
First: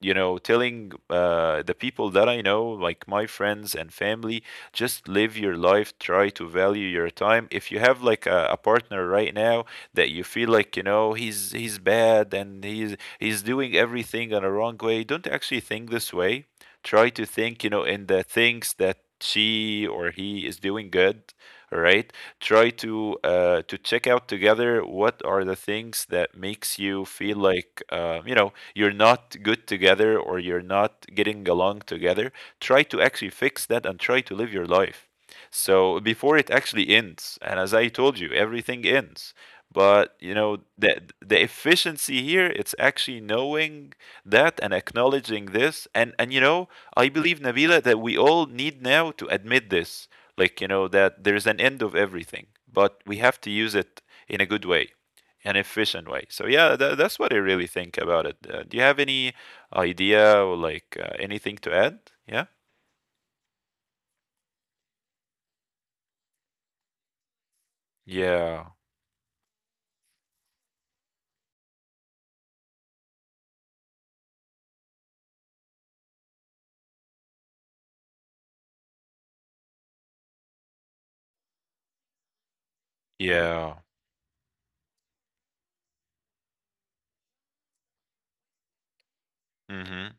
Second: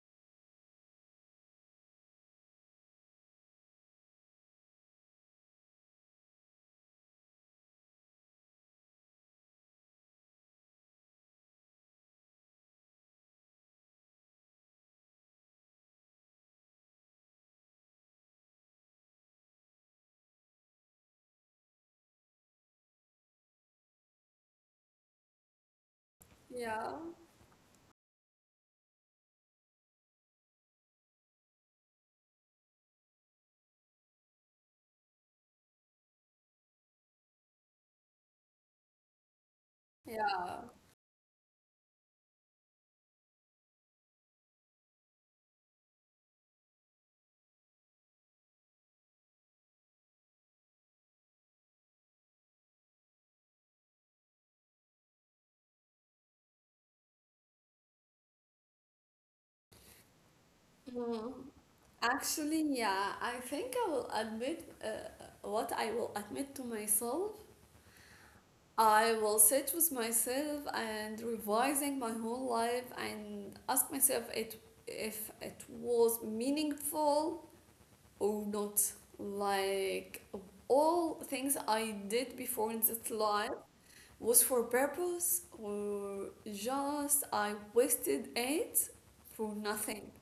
Speaker 2: you know, telling the people that I know, like my friends and family, just live your life. Try to value your time. If you have like a partner right now that you feel like you know he's bad and he's is doing everything in a wrong way, don't actually think this way. Try to think, you know, in the things that she or he is doing good. All right. Try to check out together what are the things that makes
Speaker 1: yeah,
Speaker 2: you feel like you know you're not good together or you're not getting along together. Try to actually fix that and try to live your life. So before it actually ends, and as I told you, everything ends. But you
Speaker 1: yeah.
Speaker 2: know, the efficiency here, it's actually knowing that and acknowledging this. And you know, I believe, Nabila, that we all need now to admit this. Like, you know, that there's an end of everything, but we have to use it in a good way, an efficient way. So yeah, that's what I really think about it. Do you have any idea or like
Speaker 1: Um,
Speaker 2: anything to add? Yeah?
Speaker 1: Actually, yeah, I think I will admit, what I will admit to myself.
Speaker 2: Yeah.
Speaker 1: I will sit with myself and revising my whole life and ask myself it if it was meaningful or not. Like, all things I did before in this life
Speaker 2: Yeah.
Speaker 1: was for purpose, or just I wasted it for nothing.
Speaker 2: Mm-hmm.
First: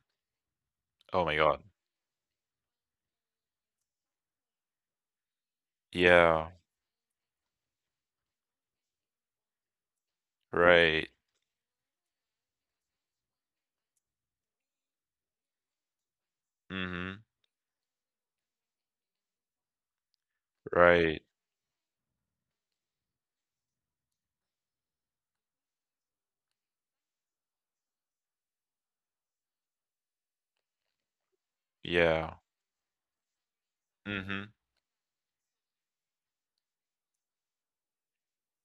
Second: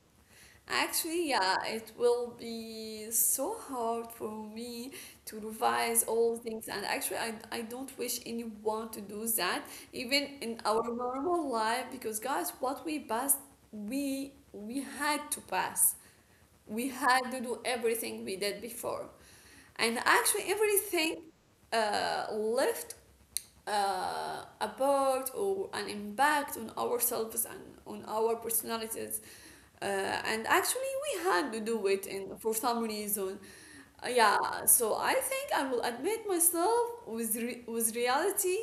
Speaker 2: Oh
Speaker 1: Actually,
Speaker 2: my
Speaker 1: yeah,
Speaker 2: God.
Speaker 1: it will be so hard for me to revise all
Speaker 2: Yeah.
Speaker 1: things. And actually, I don't wish anyone to do that, even in our
Speaker 2: Right.
Speaker 1: normal life, because guys, what we passed, we had to pass. We
Speaker 2: Mm-hmm.
Speaker 1: had to do everything we did before. And actually,
Speaker 2: Right.
Speaker 1: everything left, a part or an impact on ourselves and on our personalities, uh, and actually, we had to do it
Speaker 2: Yeah.
Speaker 1: in, for some reason.
Speaker 2: Mhm.
Speaker 1: Yeah, so I think I will admit myself with, with reality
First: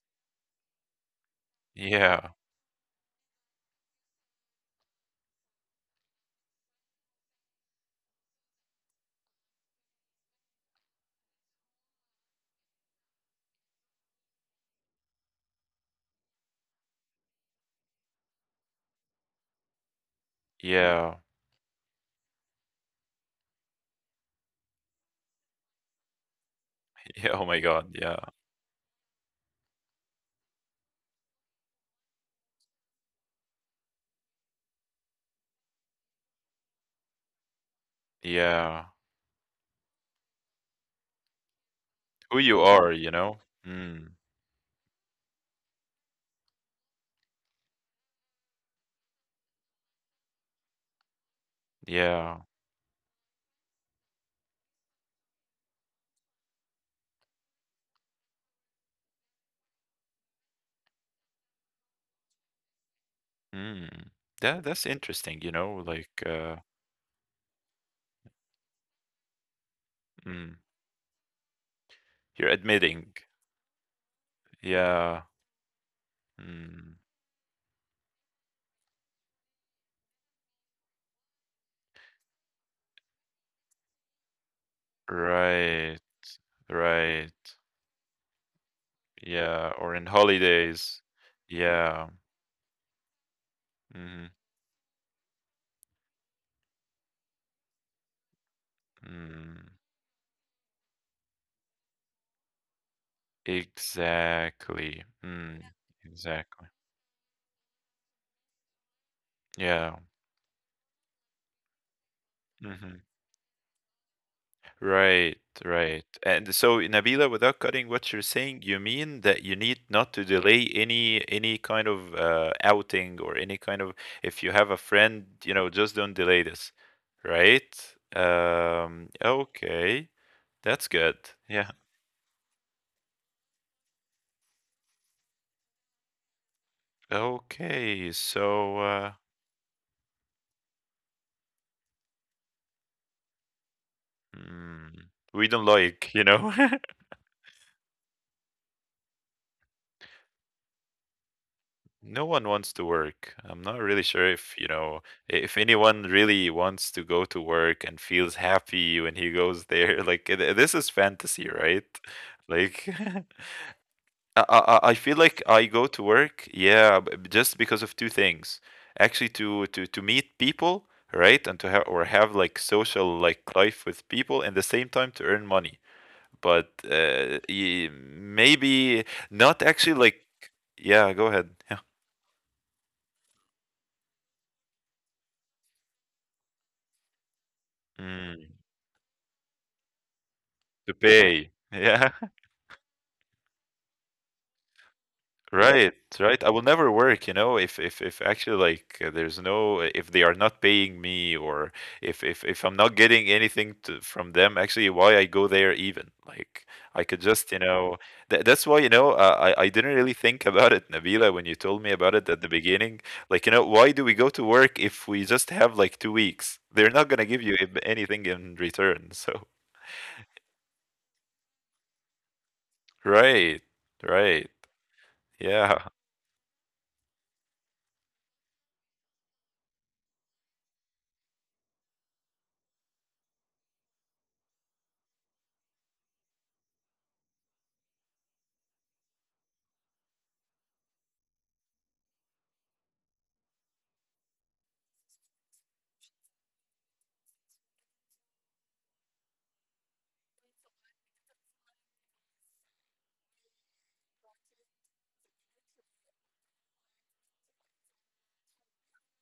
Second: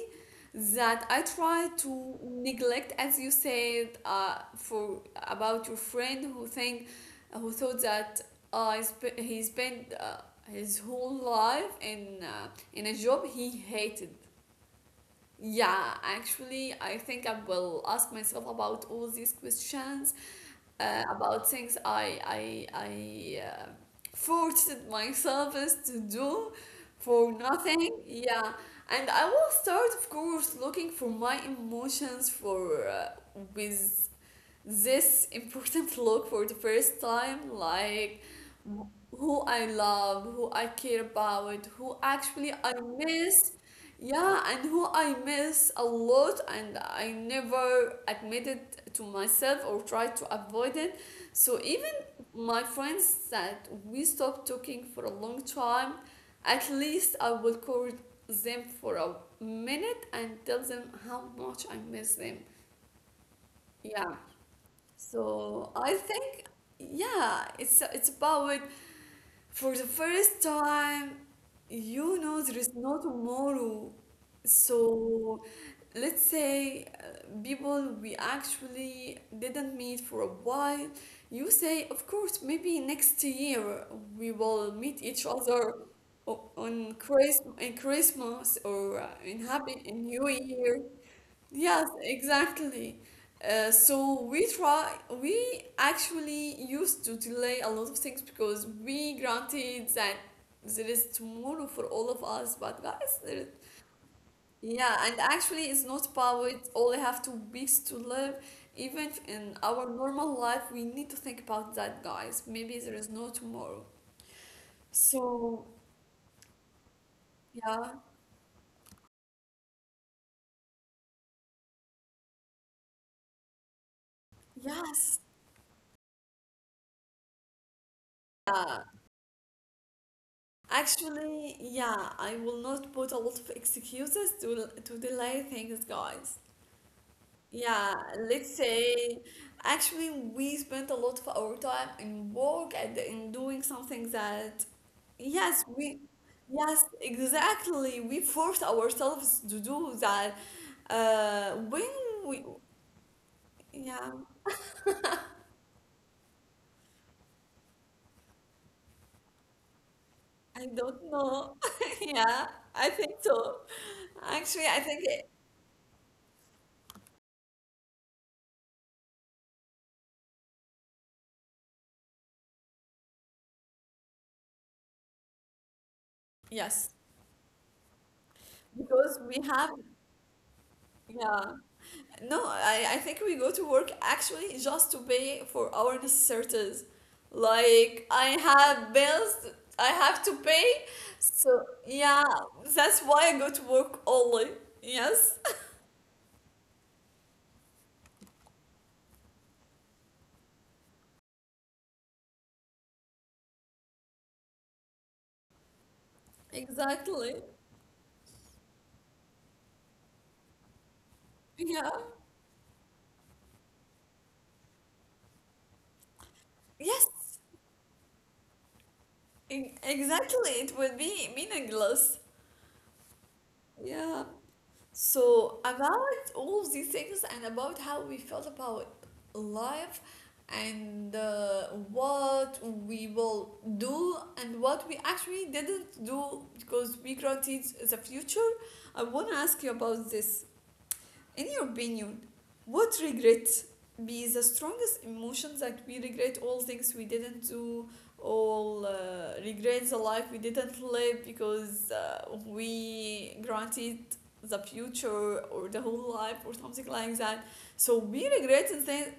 Speaker 1: that I try to
Speaker 2: Yeah.
Speaker 1: neglect, as you said, for about your friend who think, who thought that, he spent his whole life in, in a job he hated. Yeah, actually, I think I will ask myself about all these questions,
Speaker 2: Yeah.
Speaker 1: about things I forced myself is to do
Speaker 2: Yeah,
Speaker 1: for
Speaker 2: oh my
Speaker 1: nothing.
Speaker 2: god, yeah.
Speaker 1: Yeah, and I will start, of course, looking for my emotions for, with this important look for the first time, like
Speaker 2: Yeah.
Speaker 1: who I love, who I care about, who
Speaker 2: Who
Speaker 1: actually
Speaker 2: you
Speaker 1: I
Speaker 2: are, you know?
Speaker 1: miss.
Speaker 2: Mm.
Speaker 1: Yeah, and who I miss a lot, and I never admitted to myself or tried to avoid it. So, even
Speaker 2: Yeah.
Speaker 1: my friends that we stopped talking for a long time, at least I will call them for a minute and tell them how much I miss them.
Speaker 2: Mm.
Speaker 1: Yeah.
Speaker 2: That that's interesting, you
Speaker 1: So
Speaker 2: know,
Speaker 1: I
Speaker 2: like,
Speaker 1: think, yeah, it's about for the first
Speaker 2: mm,
Speaker 1: time,
Speaker 2: you're
Speaker 1: there is no
Speaker 2: admitting.
Speaker 1: tomorrow.
Speaker 2: Yeah.
Speaker 1: So let's say,
Speaker 2: Mm.
Speaker 1: people we actually didn't meet for a while. You say, of course, maybe next year we will meet each other
Speaker 2: Right.
Speaker 1: o- on
Speaker 2: Right.
Speaker 1: Christ in Christmas or, uh, in
Speaker 2: Yeah,
Speaker 1: Happy
Speaker 2: or in
Speaker 1: in New Year.
Speaker 2: holidays.
Speaker 1: Yes,
Speaker 2: Yeah.
Speaker 1: exactly.
Speaker 2: Mhm.
Speaker 1: So we actually used to delay a lot of things because we
Speaker 2: Mm.
Speaker 1: granted that there is tomorrow for all of us. But guys, there is,
Speaker 2: Exactly.
Speaker 1: yeah, and
Speaker 2: Mm.
Speaker 1: actually it's not about
Speaker 2: Exactly.
Speaker 1: only have 2 weeks to live. Even if in
Speaker 2: Yeah.
Speaker 1: our normal life, we need to think about that, guys. Maybe
Speaker 2: Mhm.
Speaker 1: there is no tomorrow.
Speaker 2: Right,
Speaker 1: So,
Speaker 2: right. And so, Nabila, without cutting
Speaker 1: yeah,
Speaker 2: what you're saying, you mean that you need not to delay any kind of outing or any kind of, if you have a friend,
Speaker 1: yes.
Speaker 2: you know, just don't delay this, right?
Speaker 1: Yeah.
Speaker 2: Okay, that's good.
Speaker 1: Actually,
Speaker 2: Yeah.
Speaker 1: yeah, I will not put a lot of excuses to delay things, guys. Yeah,
Speaker 2: Okay,
Speaker 1: let's
Speaker 2: so
Speaker 1: say actually we spent a lot of our time in work and in doing something that,
Speaker 2: mm, we don't
Speaker 1: yes, we,
Speaker 2: like, you know.
Speaker 1: yes, exactly. We forced ourselves to do that. When
Speaker 2: No one
Speaker 1: we,
Speaker 2: wants to work. I'm not really
Speaker 1: yeah,
Speaker 2: sure if, you know, if anyone really wants to go to work and feels happy when he goes there. Like, this
Speaker 1: I
Speaker 2: is
Speaker 1: don't
Speaker 2: fantasy,
Speaker 1: know.
Speaker 2: right?
Speaker 1: Yeah,
Speaker 2: Like,
Speaker 1: I think so.
Speaker 2: I, I
Speaker 1: Actually,
Speaker 2: I
Speaker 1: I
Speaker 2: feel
Speaker 1: think
Speaker 2: like
Speaker 1: it,
Speaker 2: I go to work, yeah, just because of two things. Actually, to meet people, right, and to have or have like social like life with people, and the same time to earn money. But
Speaker 1: yes,
Speaker 2: maybe
Speaker 1: because we
Speaker 2: not
Speaker 1: have.
Speaker 2: actually like, yeah. Go ahead.
Speaker 1: Yeah.
Speaker 2: Yeah.
Speaker 1: No, I think we go to work actually just to pay for our necessities. Like, I
Speaker 2: Mm.
Speaker 1: have bills I have to pay.
Speaker 2: To pay.
Speaker 1: So
Speaker 2: Yeah,
Speaker 1: yeah, that's why I go to work only. Yes.
Speaker 2: right, right. I will never work, you know, if actually like there's no if they are not paying me, or if I'm not getting anything to, from them, actually why I go there even? Like I could just,
Speaker 1: Exactly.
Speaker 2: you know, th that's why, you know, I didn't really think about it, Nabila, when you told me
Speaker 1: Yeah.
Speaker 2: about it at the beginning. Like, you know, why do we go to work if we just have like 2 weeks? They're not
Speaker 1: Yes.
Speaker 2: gonna give you anything in return. So,
Speaker 1: Exactly. It would be meaningless.
Speaker 2: right,
Speaker 1: Yeah.
Speaker 2: right.
Speaker 1: So
Speaker 2: Yeah.
Speaker 1: about all these things and about how we felt about life and, what we will do and what we actually didn't do because we granted the future, I want to ask you about this. In your opinion, what regret be the strongest emotion that we regret all things we didn't do, all, regret the life we didn't live because, we granted the future or the whole life or something like that. So we regret in,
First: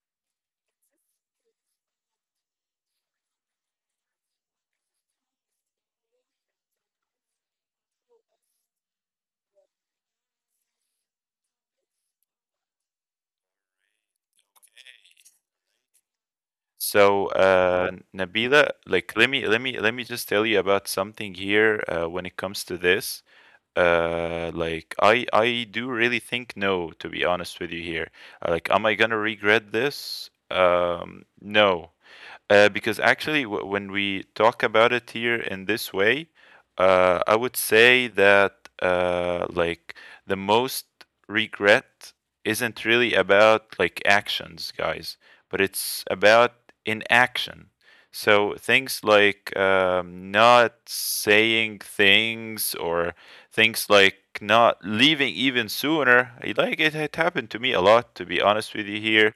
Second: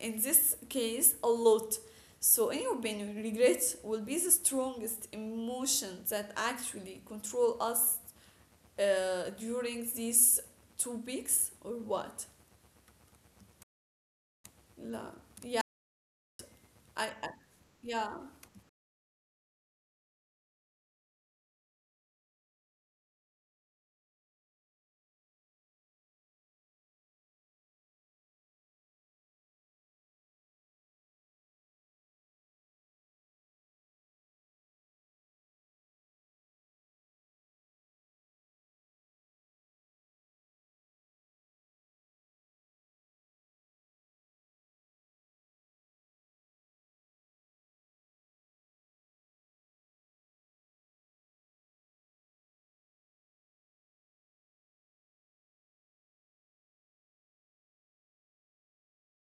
Speaker 1: in this case a lot. So in your opinion, regret will be the strongest emotion that actually control us, during these 2 weeks or what? La. Yeah, I,
Speaker 2: So,
Speaker 1: yeah,
Speaker 2: Nabila, like let me just tell you about something here when it comes to this. Like I do really think no, to be honest with you here. Like, am I gonna regret this? No. Because actually, when we talk about it here in this way, I would say that like the most regret isn't really about like actions, guys, but it's about inaction. So things like not saying things, or things like not leaving even sooner. Like it had happened to me a lot, to be honest with you here.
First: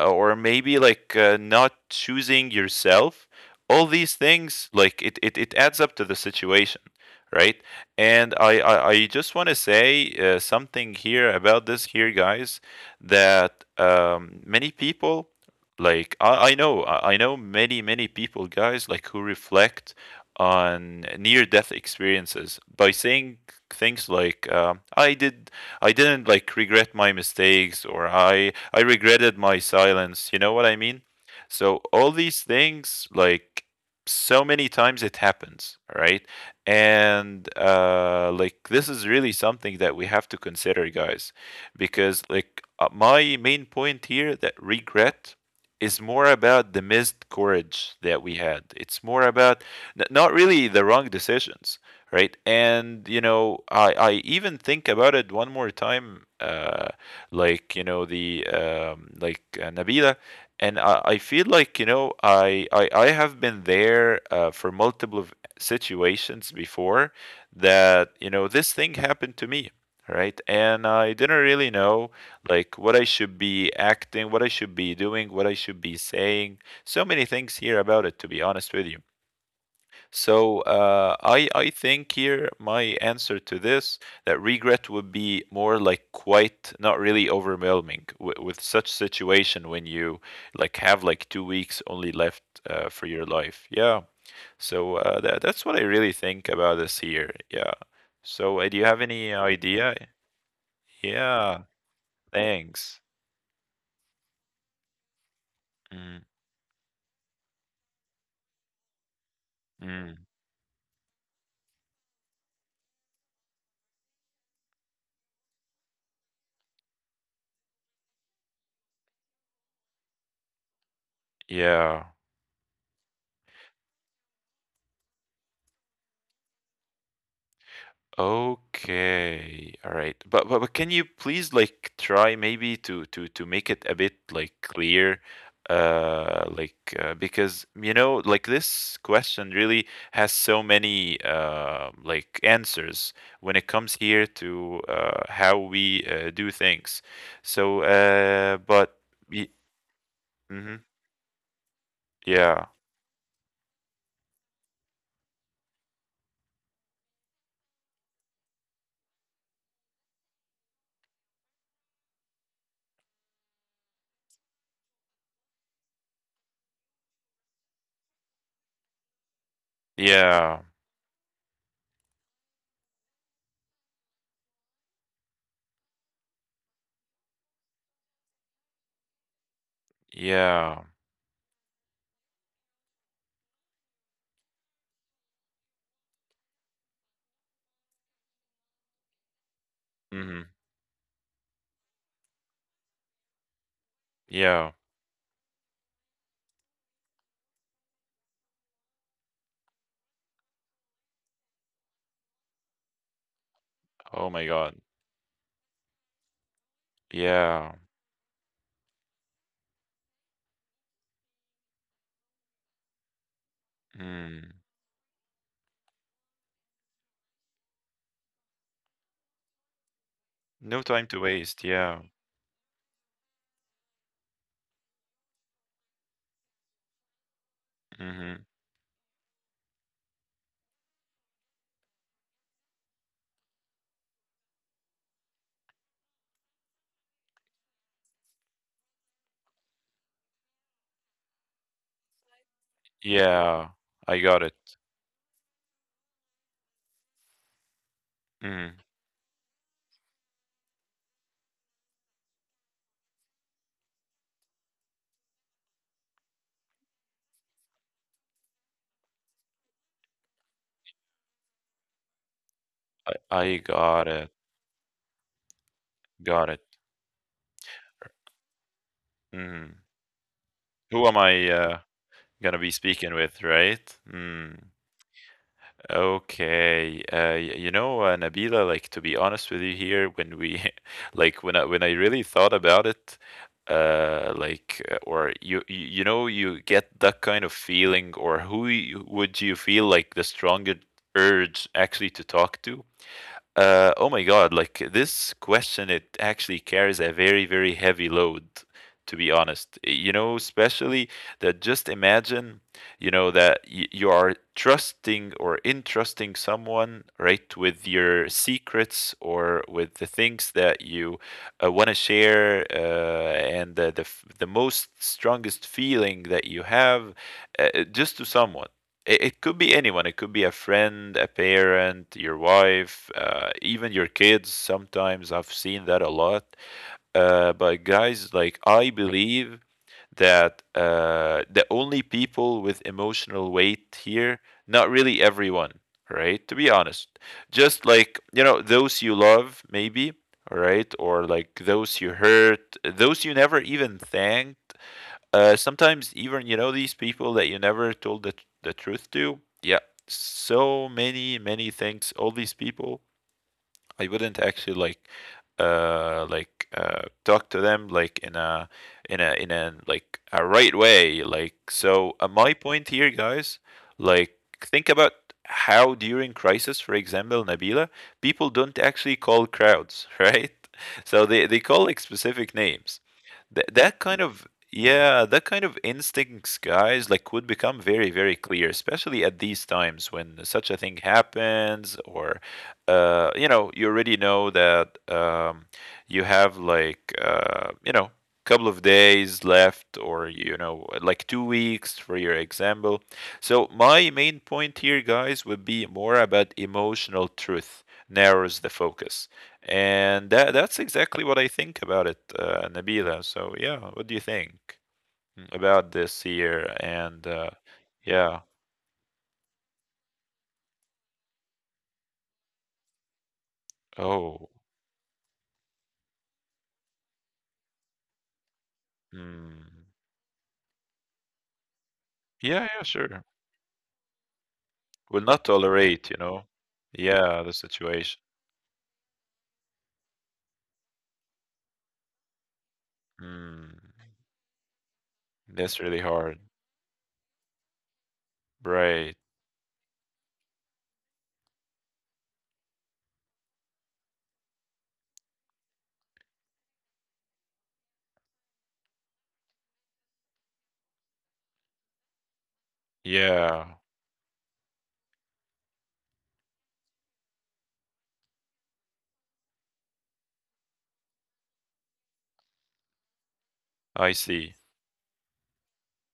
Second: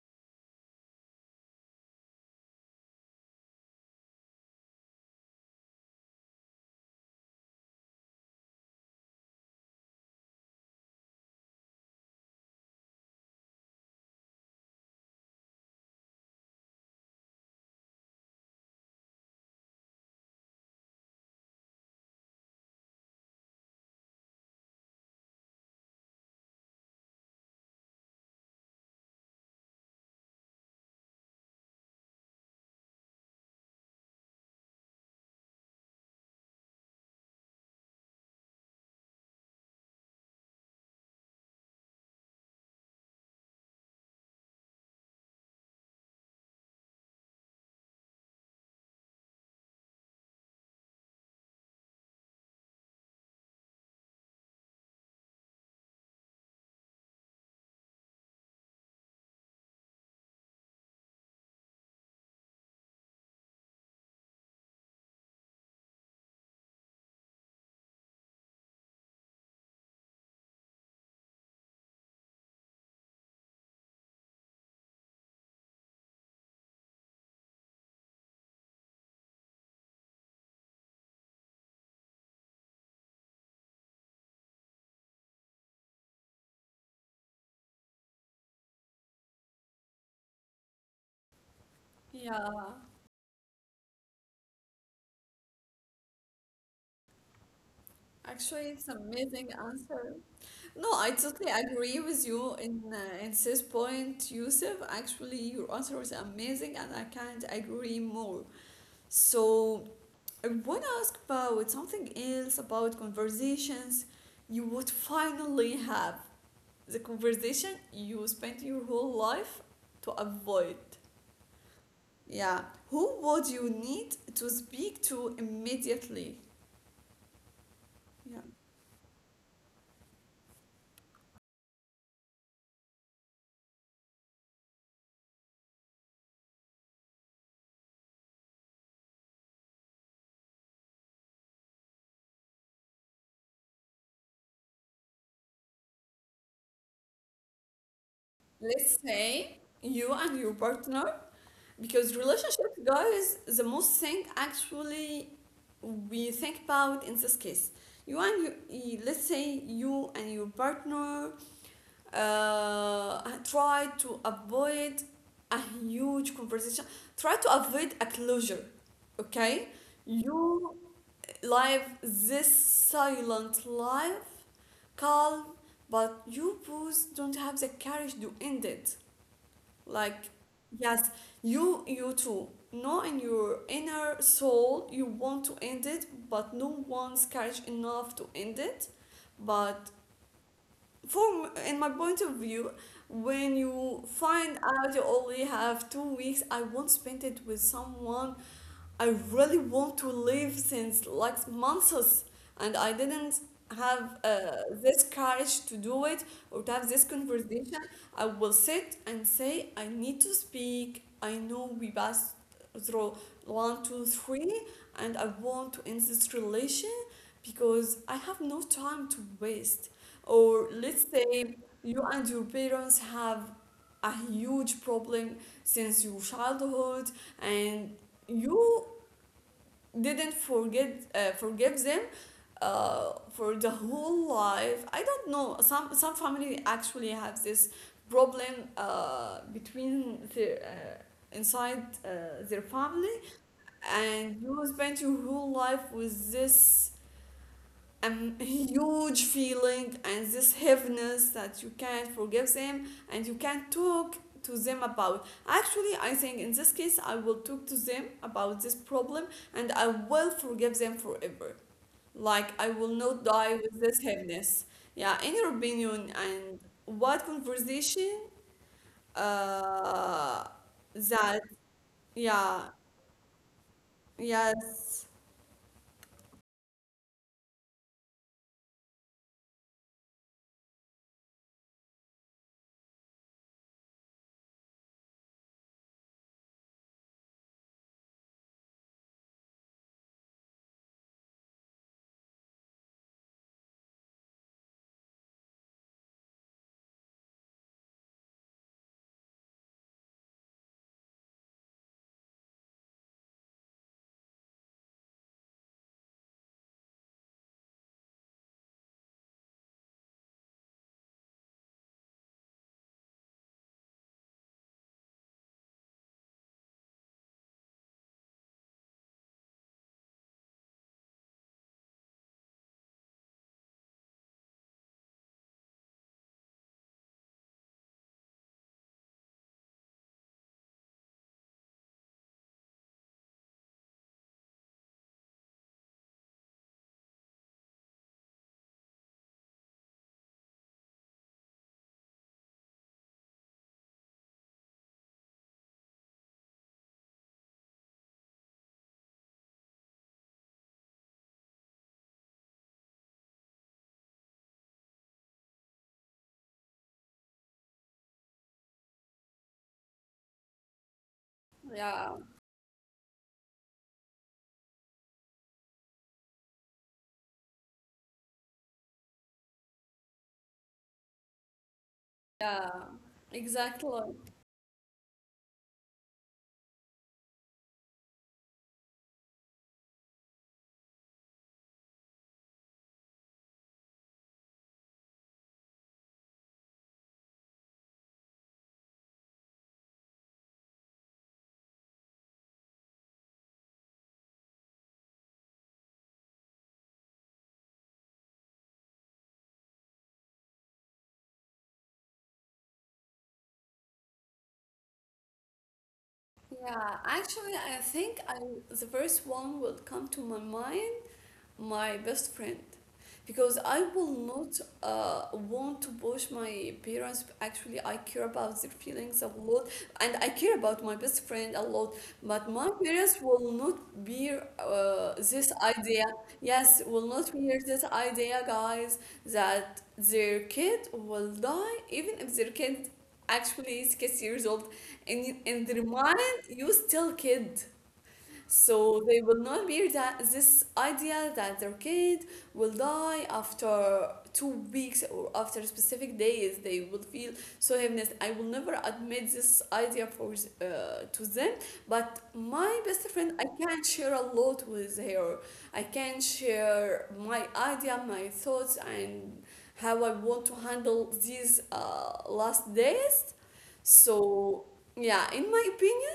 Speaker 2: Or maybe like not choosing yourself. All these things like it adds up to the situation, right? I just want to say something here about this here, guys, that many people, like I know many many people, guys, like who reflect on near death experiences by saying things like I didn't like regret my mistakes, or I regretted my silence. You know what I mean? So all these things, like so many times it happens, right? And like this is really something that we have to consider, guys, because like my main point here that regret is more about the missed courage that we had. It's more about not really the wrong decisions, right? And you know, I even think about it one more time, like you know the like Nabila, and I feel like you know I have been there for multiple of situations before, that you know this thing happened to me. Right, and I didn't really know like what I should be acting, what I should be doing, what I should be saying. So many things here about it, to be honest with you. So , I think here my answer to this, that regret would be more like quite not really overwhelming with such situation when you like have like 2 weeks only left
Speaker 1: yeah.
Speaker 2: for your life. Yeah. So that that's what I really think about this here. Yeah. So
Speaker 1: Actually,
Speaker 2: do you
Speaker 1: it's
Speaker 2: have any
Speaker 1: amazing
Speaker 2: idea?
Speaker 1: answer. No, I totally
Speaker 2: Yeah.
Speaker 1: agree with you in,
Speaker 2: Thanks.
Speaker 1: in this point, Yusuf. Actually, your answer was
Speaker 2: Mm,
Speaker 1: amazing, and I can't agree more. So
Speaker 2: mm,
Speaker 1: I want to ask about something else about conversations. You would finally have the conversation you spent your whole life to avoid.
Speaker 2: yeah.
Speaker 1: Yeah. Who would you need to speak to immediately? Yeah.
Speaker 2: Okay. All right. But, can you please like try maybe to make it a bit like clear because you know like this question really has so many like answers when it comes here to how we do things. So but
Speaker 1: Let's
Speaker 2: y
Speaker 1: say you and your
Speaker 2: hmm
Speaker 1: partner, because
Speaker 2: yeah.
Speaker 1: relationship guys, the most thing actually we think about in this case. You and you, y- Let's say you and your partner, try to avoid a huge conversation. Try to avoid a closure. Okay,
Speaker 2: Yeah.
Speaker 1: you live this silent life, calm, but you both don't have the courage to end it. Like,
Speaker 2: Yeah.
Speaker 1: yes, you too know in your inner soul you want to end it, but no one's courage enough to end it. But
Speaker 2: Hmm.
Speaker 1: for in my point of view, when you find
Speaker 2: Yeah.
Speaker 1: out you only have 2 weeks, I won't spend it with someone I really want to live since like months, and I didn't have,
Speaker 2: Oh my God.
Speaker 1: this courage to do it or to have this
Speaker 2: Yeah.
Speaker 1: conversation. I will sit and say, I need to speak. I know we passed through one, two,
Speaker 2: Mm.
Speaker 1: three, and I want to end this relation because I have no time to waste. Or
Speaker 2: No time
Speaker 1: let's
Speaker 2: to waste.
Speaker 1: say
Speaker 2: Yeah.
Speaker 1: you and your parents have a huge problem since your childhood and
Speaker 2: Hmm.
Speaker 1: you didn't forget forgive them, for the whole life. I don't know. Some family actually have this problem, between their inside, their family,
Speaker 2: Yeah. I got
Speaker 1: and
Speaker 2: it.
Speaker 1: you spend your whole life with this
Speaker 2: Mm.
Speaker 1: huge feeling and this heaviness that you can't forgive them and you can't talk to them about. Actually, I think in this case I will talk to them about this problem and I will forgive them forever. Like, I will not
Speaker 2: I
Speaker 1: die with
Speaker 2: got
Speaker 1: this
Speaker 2: it.
Speaker 1: heaviness. Yeah, in your opinion,
Speaker 2: Got it.
Speaker 1: and what conversation,
Speaker 2: Mm.
Speaker 1: uh
Speaker 2: Who am
Speaker 1: that,
Speaker 2: I gonna
Speaker 1: yeah,
Speaker 2: be speaking with, right? Mm.
Speaker 1: yes,
Speaker 2: Okay. You know, Nabila, like to be honest with you here, when we, like, when I really thought about it, like, or you know, you get that kind of feeling, or who you, would you feel like the strongest urge actually to talk to? Oh my God, like this question, it actually carries a very, very heavy load, to be honest. You know, especially that just imagine, you know, that y you are trusting or entrusting someone, right, with your secrets or with the things that you want to share, and the the most strongest feeling that you have, just to someone. It could be anyone. It could be a friend, a parent, your wife, even your kids. Sometimes I've seen that a lot. But guys, like I believe that the only people with emotional weight here, not really everyone, right? To be honest, just like you know those you love, maybe. All right, or like those you hurt, those you never even thank, sometimes even you know these people that you never told the truth to. Yeah, so many many things. All these people I wouldn't actually like talk to them like in a in a in a like a right way. Like,
Speaker 1: yeah,
Speaker 2: so my point here, guys, like think about how during crisis, for example, Nabila, people don't actually call crowds right? So they call like specific
Speaker 1: yeah,
Speaker 2: names.
Speaker 1: exactly.
Speaker 2: That kind of, yeah, that kind of instincts, guys, like would become very very clear, especially at these times when such a thing happens, or you know, you already know that you have like you know, couple of days left, or you know, like 2 weeks for your example. So my main point here, guys, would be more about emotional truth narrows the focus, and that's exactly what I think about it, Nabila. So yeah, what do you think, mm, about this here?
Speaker 1: Yeah,
Speaker 2: And
Speaker 1: actually, I think
Speaker 2: yeah,
Speaker 1: I the first one will come to my mind, my best friend, because I will
Speaker 2: oh,
Speaker 1: not, want to push my parents. Actually, I care about their feelings a lot,
Speaker 2: mm,
Speaker 1: and I care about my best friend a lot. But
Speaker 2: yeah,
Speaker 1: my
Speaker 2: yeah,
Speaker 1: parents
Speaker 2: sure.
Speaker 1: will not bear,
Speaker 2: Will not
Speaker 1: this idea.
Speaker 2: tolerate, you know.
Speaker 1: Yes, will not
Speaker 2: Yeah, the
Speaker 1: bear this
Speaker 2: situation.
Speaker 1: idea, guys, that their kid will die, even if their kid
Speaker 2: Hmm.
Speaker 1: actually is 6 years old. In
Speaker 2: That's
Speaker 1: their
Speaker 2: really hard.
Speaker 1: mind, you still kid, so
Speaker 2: Right.
Speaker 1: they will not bear that this idea that their kid will die after 2 weeks or after specific days. They will feel so heaviness. I will never admit this idea for to them. But my best friend, I
Speaker 2: Yeah,
Speaker 1: can share a lot with her. I can share my idea, my thoughts, and how I want to handle these, last days.
Speaker 2: I see.
Speaker 1: So yeah, in my opinion,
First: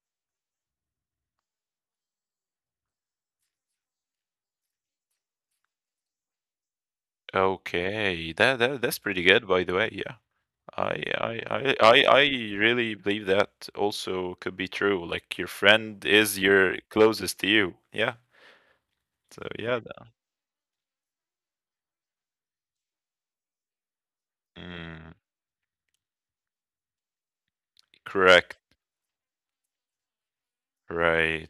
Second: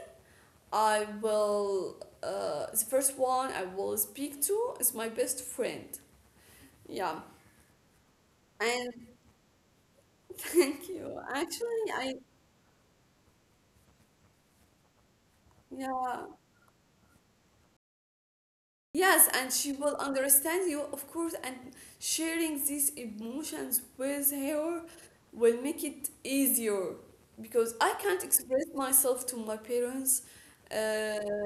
Speaker 1: I will. The first one I will speak to is my best friend. Yeah,
Speaker 2: Okay. That, that
Speaker 1: and
Speaker 2: that's pretty good, by the way. Yeah.
Speaker 1: thank
Speaker 2: I
Speaker 1: you.
Speaker 2: I I
Speaker 1: Actually,
Speaker 2: I
Speaker 1: I,
Speaker 2: I really believe that also could be true. Like your friend
Speaker 1: yeah.
Speaker 2: is your closest to you. Yeah.
Speaker 1: Yes,
Speaker 2: So
Speaker 1: and she
Speaker 2: yeah.
Speaker 1: will understand you, of course, and sharing these emotions with her
Speaker 2: Mm,
Speaker 1: will make it easier because I can't
Speaker 2: correct.
Speaker 1: express myself to my parents. Uh,
Speaker 2: Right.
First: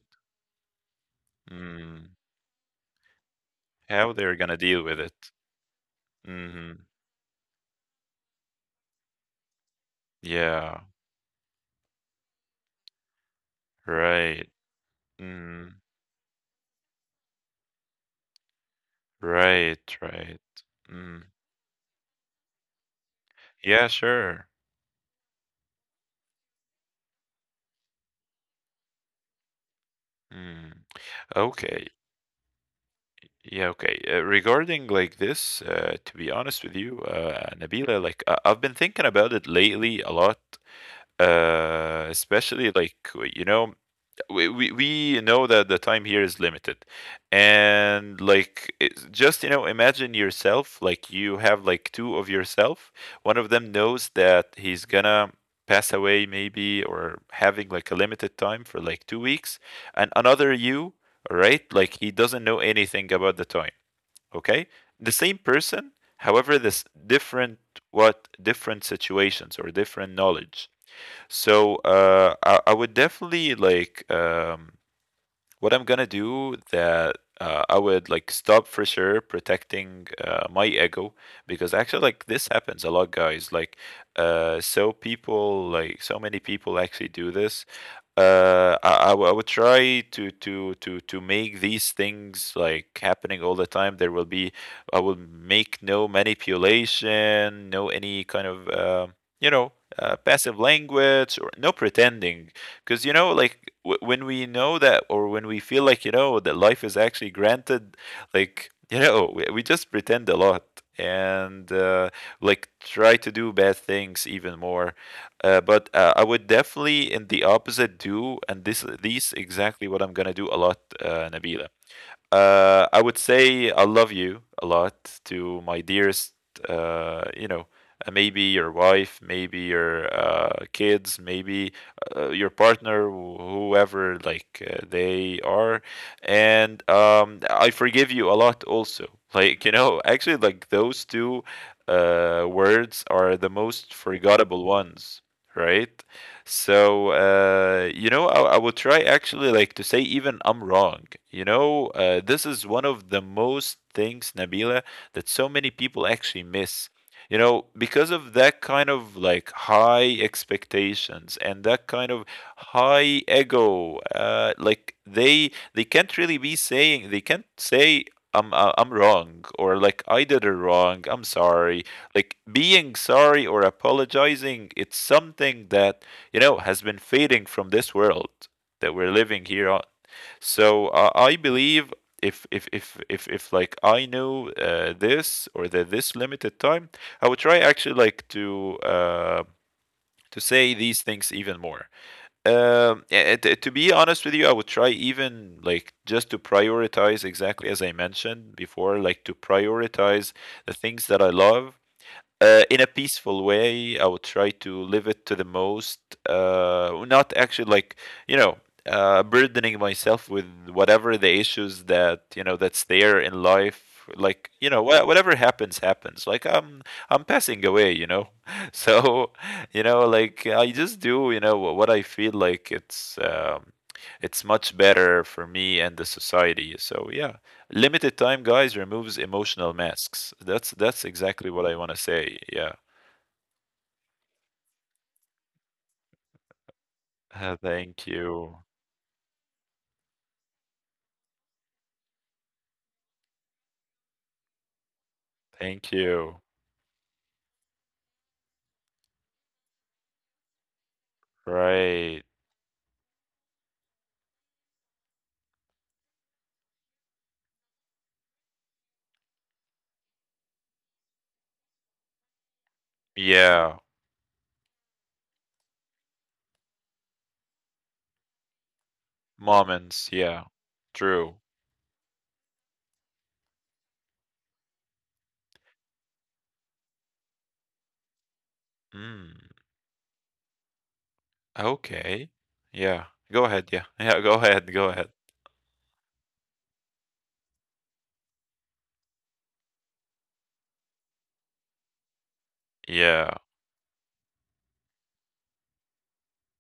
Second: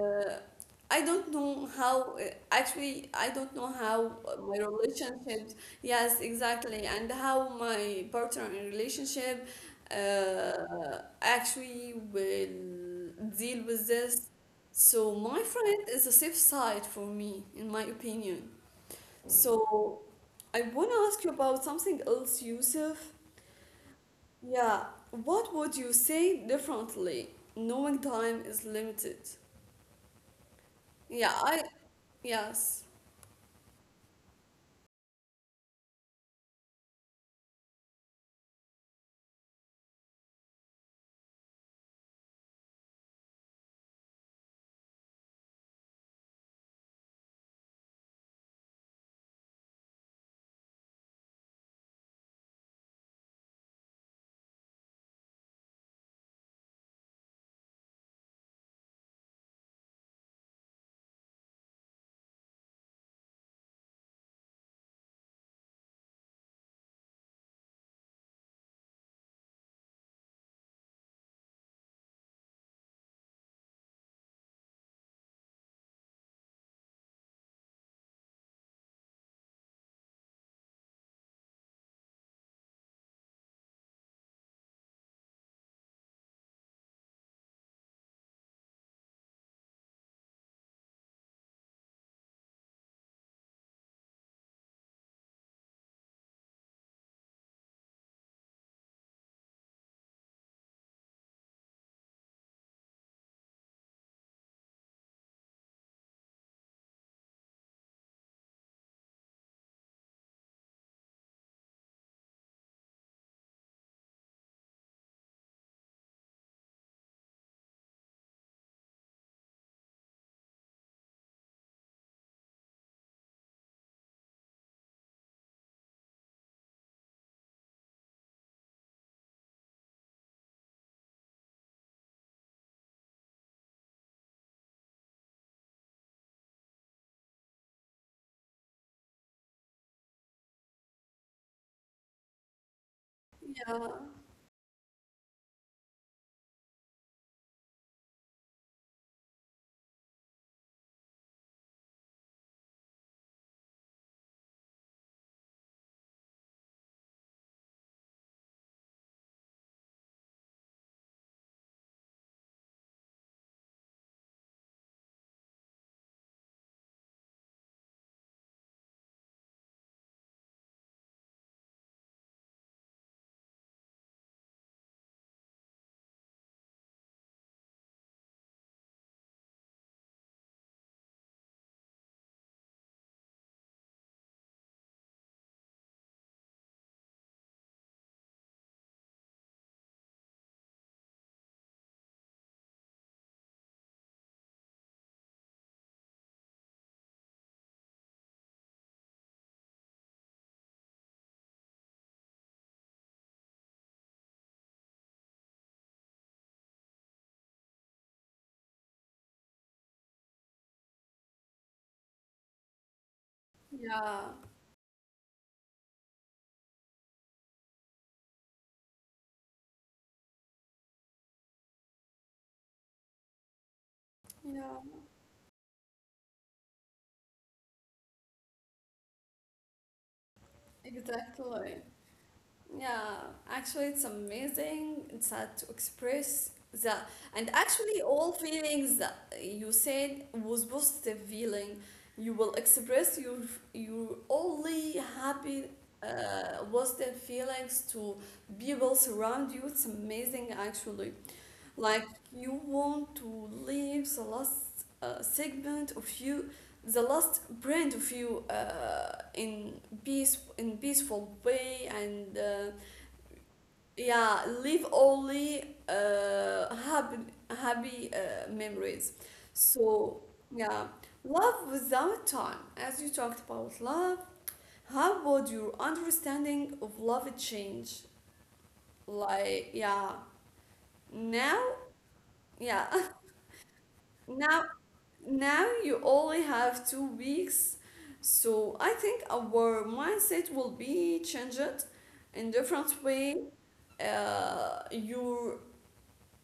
Speaker 1: I don't know
Speaker 2: Mm,
Speaker 1: how, actually, I don't know how
Speaker 2: how they're gonna
Speaker 1: my
Speaker 2: deal with it.
Speaker 1: relationships, yes,
Speaker 2: Hmm.
Speaker 1: exactly, and how my partner in relationship, uh,
Speaker 2: Yeah.
Speaker 1: actually will deal with this.
Speaker 2: Right.
Speaker 1: So my
Speaker 2: Mm.
Speaker 1: friend is a safe side for me, in my opinion.
Speaker 2: Right,
Speaker 1: So
Speaker 2: right.
Speaker 1: I want to ask
Speaker 2: Mm.
Speaker 1: you about something else, Yusuf.
Speaker 2: Yeah, sure.
Speaker 1: Yeah, what would you say differently, knowing time is limited?
Speaker 2: Mm.
Speaker 1: Yeah, I,
Speaker 2: Okay.
Speaker 1: yes,
Speaker 2: Yeah, okay. Regarding like this, to be honest with you, Nabila, like I've been thinking about it lately a lot, especially like you know we know that the time here is limited, and like it's just, you know, imagine yourself, like you have like two of yourself. One of them knows that he's gonna pass away maybe, or having like a limited time for like 2 weeks, and another you, all right, like he doesn't know anything about the time. Okay, the same person, however this different, what different situations or different knowledge. So I would definitely like, what I'm gonna do that, I would like stop for sure protecting my ego, because actually like this happens a lot, guys. Like so people, like so many people actually do this. I would try to make these things like happening all the time. There will be, I will make no manipulation, no any kind of you know passive language or no pretending, because you know like when we know that, or when we feel like, you know, that life is actually granted, like, you know, we just pretend a lot, and like try to do bad things even more. But I would definitely in the opposite do, and this these exactly what I'm gonna do a lot, nabila. I would say I love you a lot to my dearest, you know, maybe your wife, maybe your kids, maybe your partner, whoever like they are, and I forgive you a lot also. Like you know, actually, like those two words are the
Speaker 1: yeah,
Speaker 2: most forgettable ones, right? So you know, I would try actually like to say even I'm wrong. You know, this is one of the most things, Nabila, that so many people actually miss. You know, because of that kind of like high expectations and that kind of high ego, like they can't really be saying, they can't say I'm wrong, or like I did it wrong. I'm sorry. Like being sorry or apologizing, it's something that, you know, has been fading from this world that we're living here on. So I believe if like I knew this, or that this limited time, I would try actually like to say these things even more. To be honest with you, I would try even like just to prioritize exactly as I mentioned before, like to prioritize the things that I love in a peaceful way. I would try to live it to the most, not actually like, you know, burdening myself with whatever the issues that, you know, that's there in life.
Speaker 1: yeah,
Speaker 2: Like you know, whatever happens, happens. I'm passing away. You know, so you know, like I just do. You know what I feel like. It's much
Speaker 1: yeah,
Speaker 2: better for me and the society. So yeah. Limited time, guys, removes emotional masks. That's exactly what I
Speaker 1: exactly.
Speaker 2: want to say. Yeah.
Speaker 1: Yeah, actually, it's amazing. It's hard to express the and actually
Speaker 2: Thank
Speaker 1: all
Speaker 2: you.
Speaker 1: feelings that you said was positive feeling. You will express your only happy,
Speaker 2: Thank you.
Speaker 1: positive feelings to people surround you. It's amazing, actually. Like,
Speaker 2: Right.
Speaker 1: you want to leave the last, segment of you, the last brand of you, in peace, in peaceful way and.
Speaker 2: Yeah.
Speaker 1: Yeah, leave only, uh, happy happy, memories.
Speaker 2: Moments.
Speaker 1: So
Speaker 2: Yeah.
Speaker 1: yeah,
Speaker 2: True.
Speaker 1: love without time, as you talked about love. How would your understanding of love change?
Speaker 2: Mm.
Speaker 1: Like, yeah, now,
Speaker 2: Okay.
Speaker 1: yeah.
Speaker 2: Yeah. Go ahead. Yeah. Yeah. Go
Speaker 1: now
Speaker 2: ahead. Go ahead.
Speaker 1: now you only have 2 weeks, so I think our mindset will be changed in different
Speaker 2: Yeah.
Speaker 1: way. Your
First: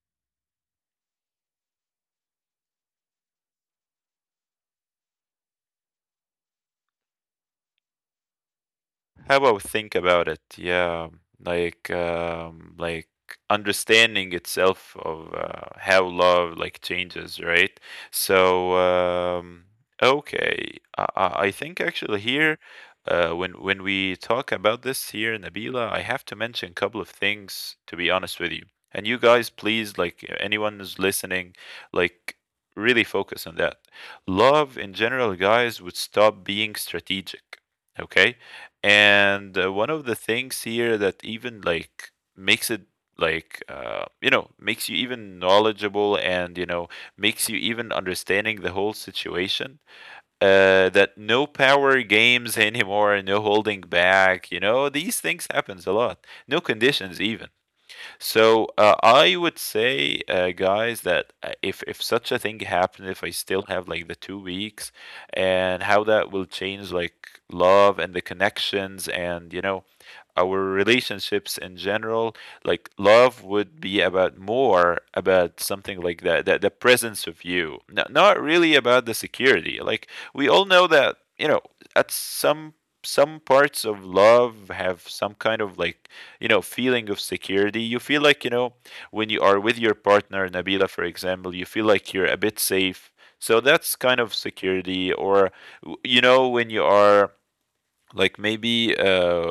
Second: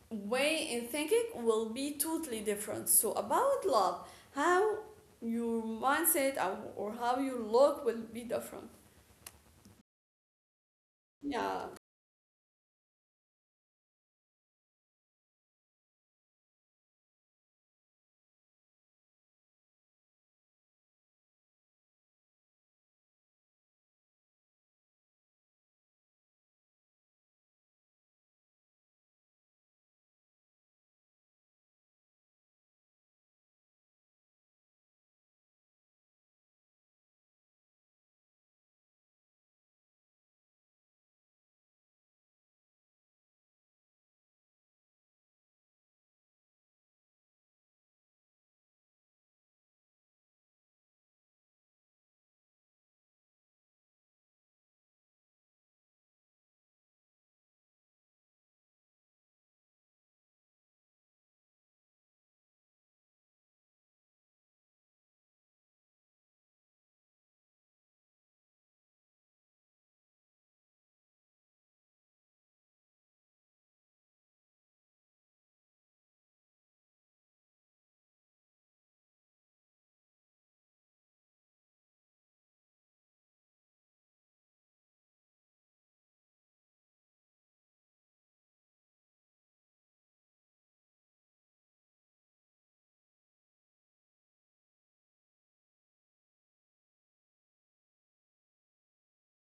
Speaker 1: way in thinking will be totally different. So about love, how your mindset or how you look will be different.
Speaker 2: How about think about it? Yeah,
Speaker 1: Yeah,
Speaker 2: like understanding itself of how love like changes, right? So okay, I think actually here, when we talk about this here, Nabila, I have to mention a couple of things, to be honest with you. And you guys, please, like anyone who's listening, like really focus on that. Love in general, guys, would stop being strategic. Okay, and one of the things here that even like makes it like you know, makes you even knowledgeable, and you know makes you even understanding the whole situation, that no power games anymore, no holding back, you know, these things happens a lot, no conditions even. So I would say, guys, that if such a thing happened, if I still have like the 2 weeks, and how that will change like love and the connections, and you know our relationships in general, like love would be about, more about something like that, that the presence of you, no, not really about the security. Like we all know that you know at some parts of love have some kind of like, you know, feeling of security. You feel like, you know, when you are with your partner, Nabila, for example, you feel like you're a bit safe, so that's kind of security. Or you know, when you are like maybe uh,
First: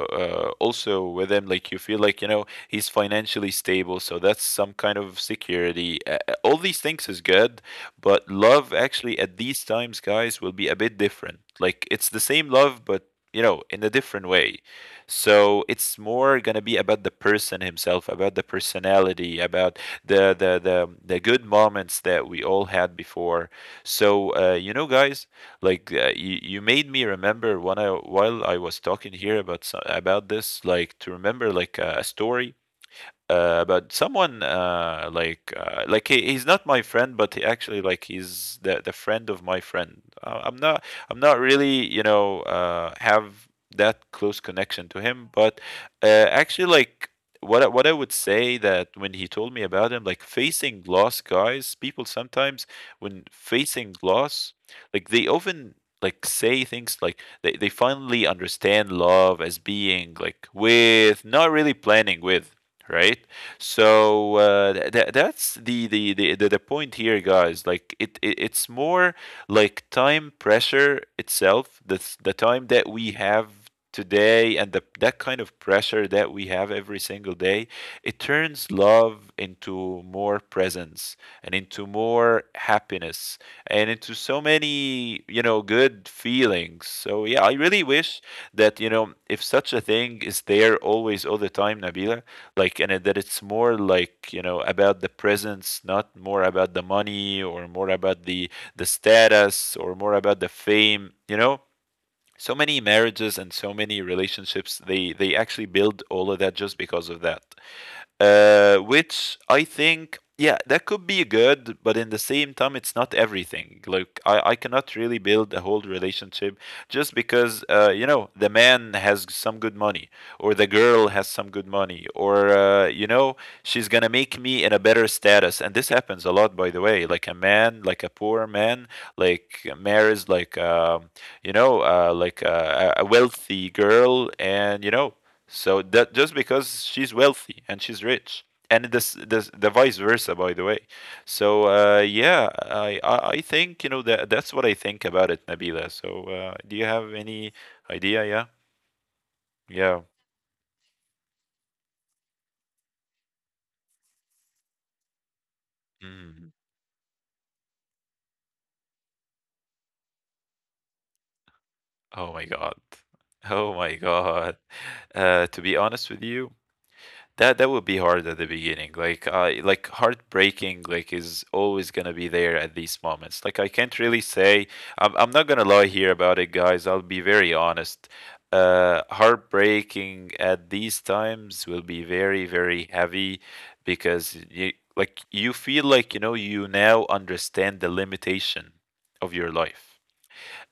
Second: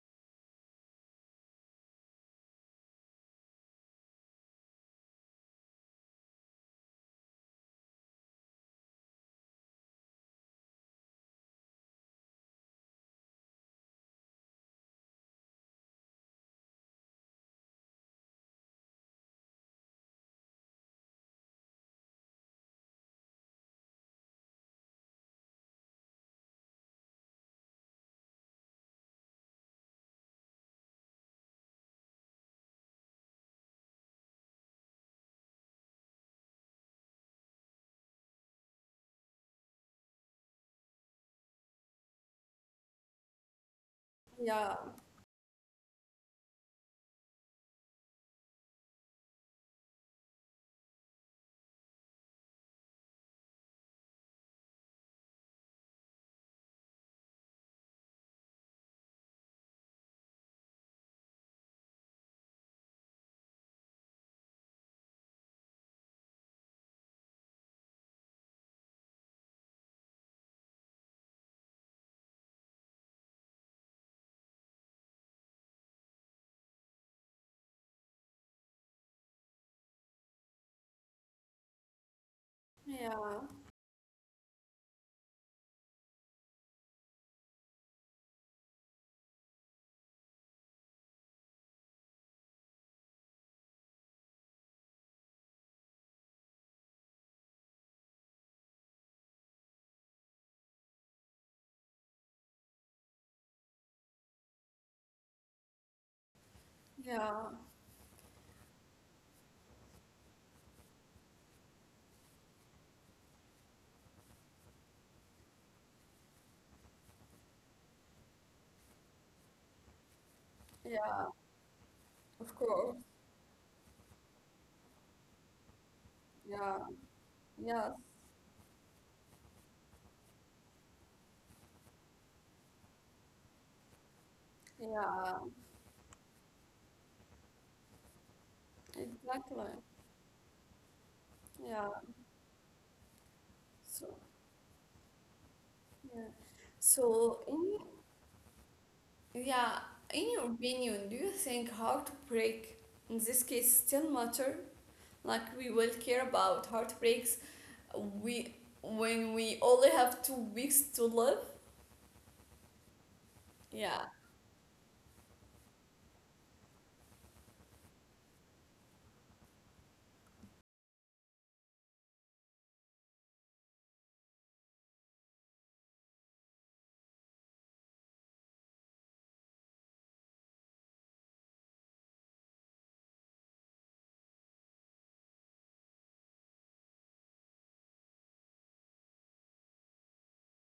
Speaker 2: uh, also with him, like you feel like, you know, he's financially stable, so that's some kind of security. All these things is good, but love actually at these times, guys, will be a bit different. Like it's the same love, but you know, in a different way. So it's more gonna be about the person himself, about the personality, about the good moments that we all had before. So you know, guys, like you made me remember, when I while I was talking here about about this, like to remember like a story but someone, like he's not my friend, but he actually like he's the friend of my friend. I'm not, I'm not really you know have that close
Speaker 1: yeah,
Speaker 2: connection to him, but actually like what what I would say that when he told me about him, like facing loss, guys, people sometimes when facing loss, like they often like say things like they finally understand love as being like, with not really planning with, right? So that's the point here, guys. Like it it's more like time pressure itself. The the time that we have today, and the that kind of pressure that we have every single day, it turns love into more presence, and into more happiness,
Speaker 1: yeah,
Speaker 2: and into so many you know good feelings. So yeah, I really wish that, you know, if such a thing is there always all the time, Nabila, like, and that it's more like, you know, about the presence, not more about the money, or more about the status, or more about the fame. You know, so many marriages and so many relationships, they actually build all of that just because of that.
Speaker 1: yeah,
Speaker 2: Which I think, yeah, that could be good, but in the same time, it's not everything. Like, I cannot really build a whole relationship just because, you know, the man has some good money, or the girl
Speaker 1: yeah.
Speaker 2: has some good money, or,
Speaker 1: Of course.
Speaker 2: you know, she's gonna make me in a better status. And this happens a lot, by
Speaker 1: Yeah,
Speaker 2: the way. Like, a man,
Speaker 1: yes,
Speaker 2: like a poor man, like, marries, like, you know, a wealthy girl, and, you know,
Speaker 1: yeah,
Speaker 2: so that just because she's wealthy and she's rich, and this
Speaker 1: exactly.
Speaker 2: the vice versa, by the way. So
Speaker 1: Yeah.
Speaker 2: yeah, I think you know
Speaker 1: So,
Speaker 2: that that's what I think about it, Nabila.
Speaker 1: yeah.
Speaker 2: So do you have
Speaker 1: So,
Speaker 2: any
Speaker 1: in,
Speaker 2: idea? Yeah,
Speaker 1: yeah,
Speaker 2: yeah.
Speaker 1: in your opinion, do you think heartbreak in this case still matter? Like, we will care
Speaker 2: Mm.
Speaker 1: about heartbreaks we when we only have 2 weeks to live.
Speaker 2: Oh my God. Oh my
Speaker 1: Yeah.
Speaker 2: God. To be honest with you, that that would be hard at the beginning. Like I like heartbreaking like is always gonna be there at these moments. Like I can't really say, I'm not gonna lie here about it, guys. I'll be very honest. Uh, heartbreaking at these times will be very, very heavy, because you, like you feel like, you know, you now understand the limitation of your life.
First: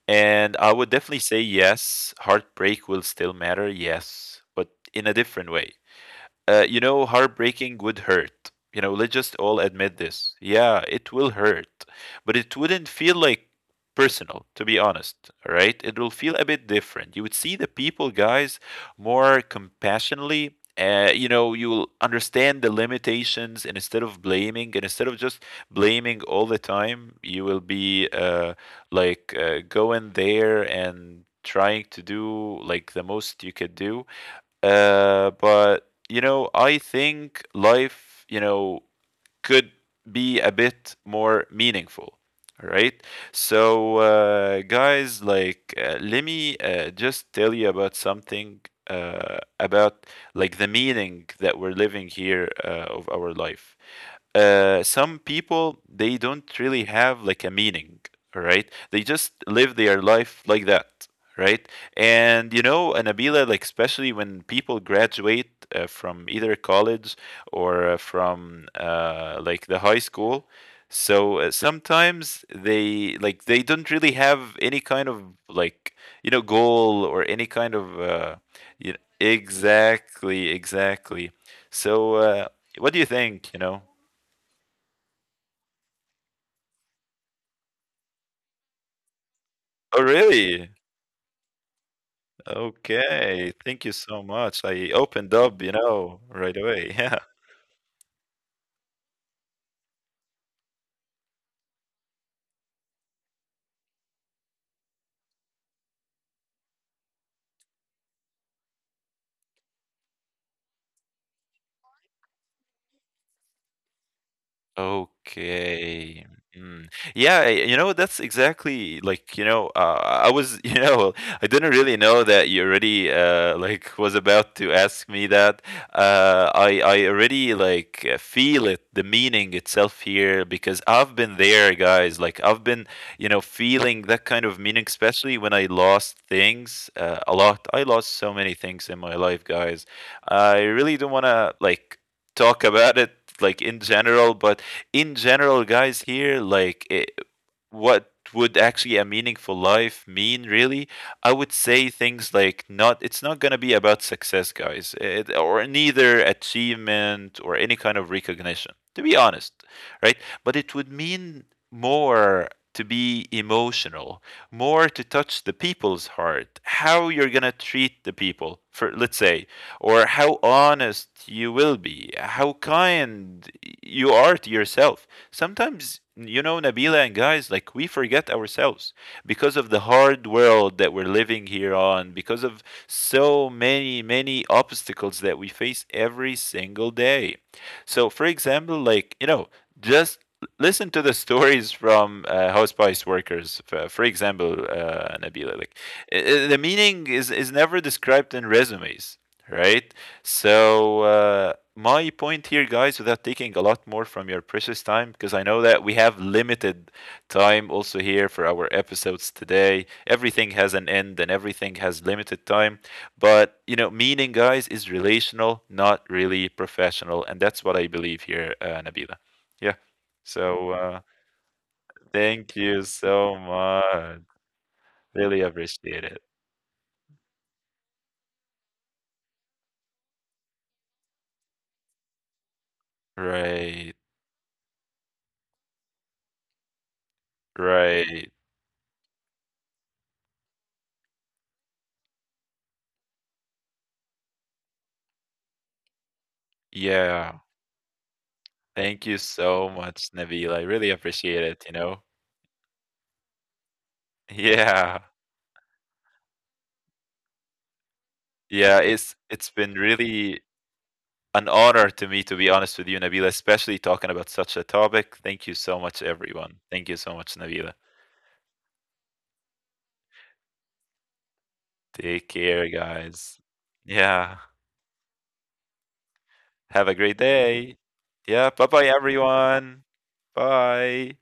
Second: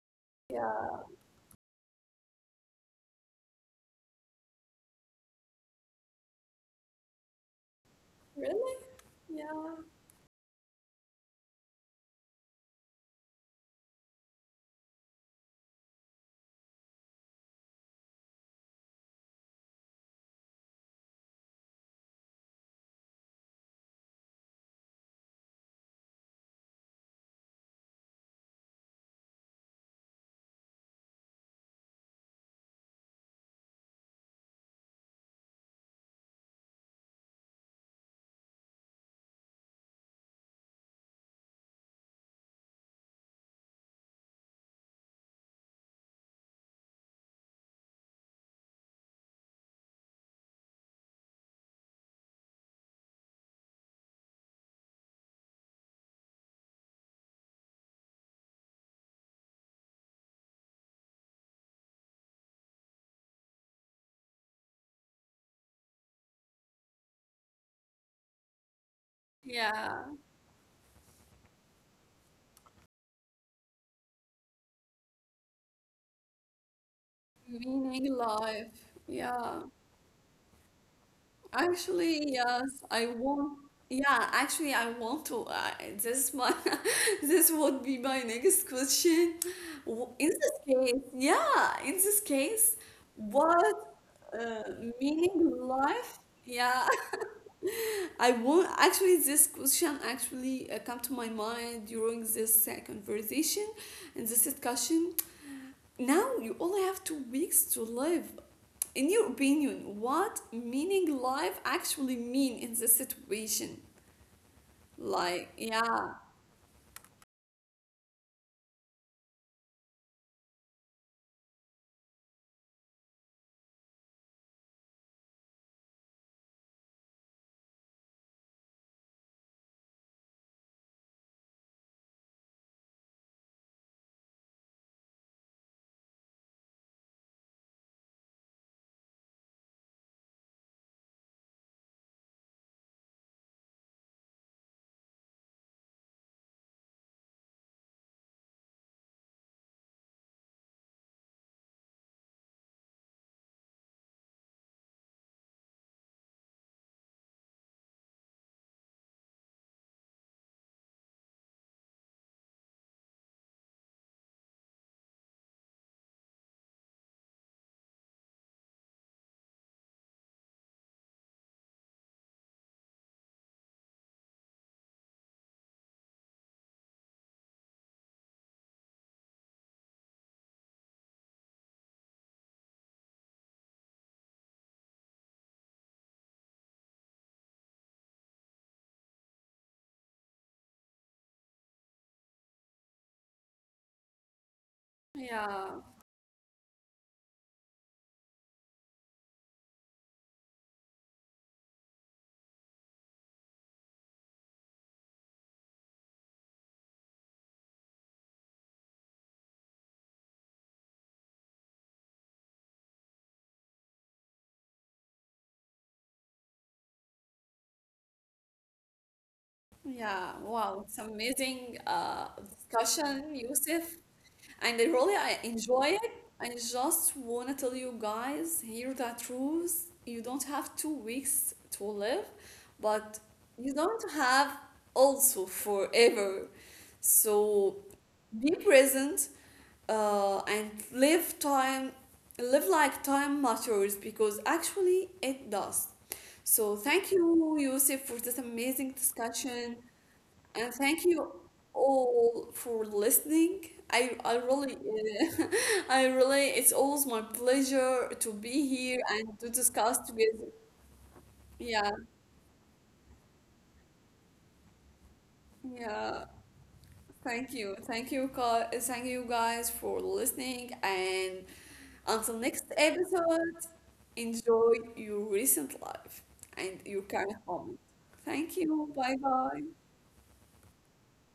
Speaker 2: And I would
Speaker 1: Yeah.
Speaker 2: definitely say yes, heartbreak will still matter, yes, but in a different way. You know, heartbreaking would hurt.
Speaker 1: Really?
Speaker 2: You know, let's just all
Speaker 1: Yeah.
Speaker 2: admit this. Yeah, it will hurt, but it wouldn't feel like personal, to be honest, right? It will feel a bit different. You would see the people, guys, more compassionately. You know, you will understand the limitations, and instead of blaming, and instead of just blaming all the time, you will be going there and trying to do like the most you could do. But you know, I think life, you know, could be a bit more meaningful. All right. So, guys, like, let me just tell you about something about like the meaning that we're living here of our life. Some people, they don't really have like a meaning, right? They just live their life like that, right? And you know, and Nabila, like especially when people graduate from either college, or from like the high
Speaker 1: Yeah.
Speaker 2: school. So sometimes they like they don't really have any kind of, like, you know, goal, or any kind of
Speaker 1: Meaning life.
Speaker 2: you,
Speaker 1: Yeah.
Speaker 2: exactly, exactly. So
Speaker 1: Actually, yes,
Speaker 2: what do
Speaker 1: I
Speaker 2: you
Speaker 1: want.
Speaker 2: think, you know?
Speaker 1: Yeah, actually, I want to. This is my this would be my next question.
Speaker 2: Oh,
Speaker 1: In this
Speaker 2: really?
Speaker 1: case, yeah, in this case,
Speaker 2: Okay. Thank
Speaker 1: what,
Speaker 2: you so
Speaker 1: uh,
Speaker 2: much. I opened
Speaker 1: meaning
Speaker 2: up, you
Speaker 1: life?
Speaker 2: know, right
Speaker 1: Yeah.
Speaker 2: away. Yeah.
Speaker 1: I won't actually, this question actually, come to my mind during this, conversation and this discussion. Now you only have 2 weeks to live. In your opinion, what meaning life actually mean in this situation? Like, yeah,
Speaker 2: Okay. Mm. Yeah, you know, that's exactly like, you know, I was, you know, I didn't really know that you already like was about to ask me that. I already like feel it, the meaning itself here, because I've been there, guys. Like I've been, you know, feeling that kind of meaning, especially when I lost things a lot. I lost so many things in my life, guys. I really don't want to like talk about it like in general, but in general, guys, here, like, it, what would actually a meaningful life mean, really? I would say things like, not, it's not going to be about success, guys, it, or neither achievement, or any kind of recognition, to be honest, right? But it would mean more to be emotional, more to touch the people's heart, how you're going to treat the people, for let's say, or how honest you will be, how kind you are to yourself sometimes, you know, Nabila and guys, like we forget ourselves, because of the hard world that we're living here on, because of so many many obstacles that we face every single day. So for example, like, you know, just listen to the stories from hospice workers for example, Nabila,
Speaker 1: yeah.
Speaker 2: like the meaning is never described in resumes, right? So my point here, guys, without taking a lot more from your precious time, because I know that we have limited time also here for our episodes today. Everything has an end, and everything has limited time. But, you know, meaning, guys, is relational, not really professional. And that's what I believe here, Nabila. Yeah.
Speaker 1: Yeah, wow,
Speaker 2: So
Speaker 1: it's amazing,
Speaker 2: thank you
Speaker 1: discussion,
Speaker 2: so
Speaker 1: Yusuf.
Speaker 2: much.
Speaker 1: And I really I
Speaker 2: Really
Speaker 1: enjoy it.
Speaker 2: appreciate it.
Speaker 1: I just want to tell you guys here the truth. You don't have 2 weeks to live, but you
Speaker 2: Right.
Speaker 1: don't have also forever. So
Speaker 2: Right.
Speaker 1: be present, and live time, live like time matters because actually it does. So thank
Speaker 2: Yeah.
Speaker 1: you, Yusuf, for this amazing
Speaker 2: Thank you
Speaker 1: discussion.
Speaker 2: so much, Nabil. I
Speaker 1: And
Speaker 2: really
Speaker 1: thank you
Speaker 2: appreciate it, you know?
Speaker 1: all for listening. I really,
Speaker 2: Yeah.
Speaker 1: I really, it's always my pleasure to be
Speaker 2: Yeah,
Speaker 1: here and to
Speaker 2: it's been
Speaker 1: discuss together.
Speaker 2: really an
Speaker 1: Yeah,
Speaker 2: honor to me, to be honest with you, Nabil, especially talking about such a topic. Thank you so much,
Speaker 1: yeah.
Speaker 2: everyone. Thank you so
Speaker 1: Thank
Speaker 2: much,
Speaker 1: you.
Speaker 2: Nabil.
Speaker 1: Thank you, guys. Thank you guys for listening. And until
Speaker 2: Take
Speaker 1: next
Speaker 2: care,
Speaker 1: episode,
Speaker 2: guys. Yeah.
Speaker 1: enjoy your recent life and your
Speaker 2: Have a great
Speaker 1: current moment.
Speaker 2: day.
Speaker 1: Thank
Speaker 2: Yeah,
Speaker 1: you.
Speaker 2: bye-bye
Speaker 1: Bye bye.
Speaker 2: everyone. Bye.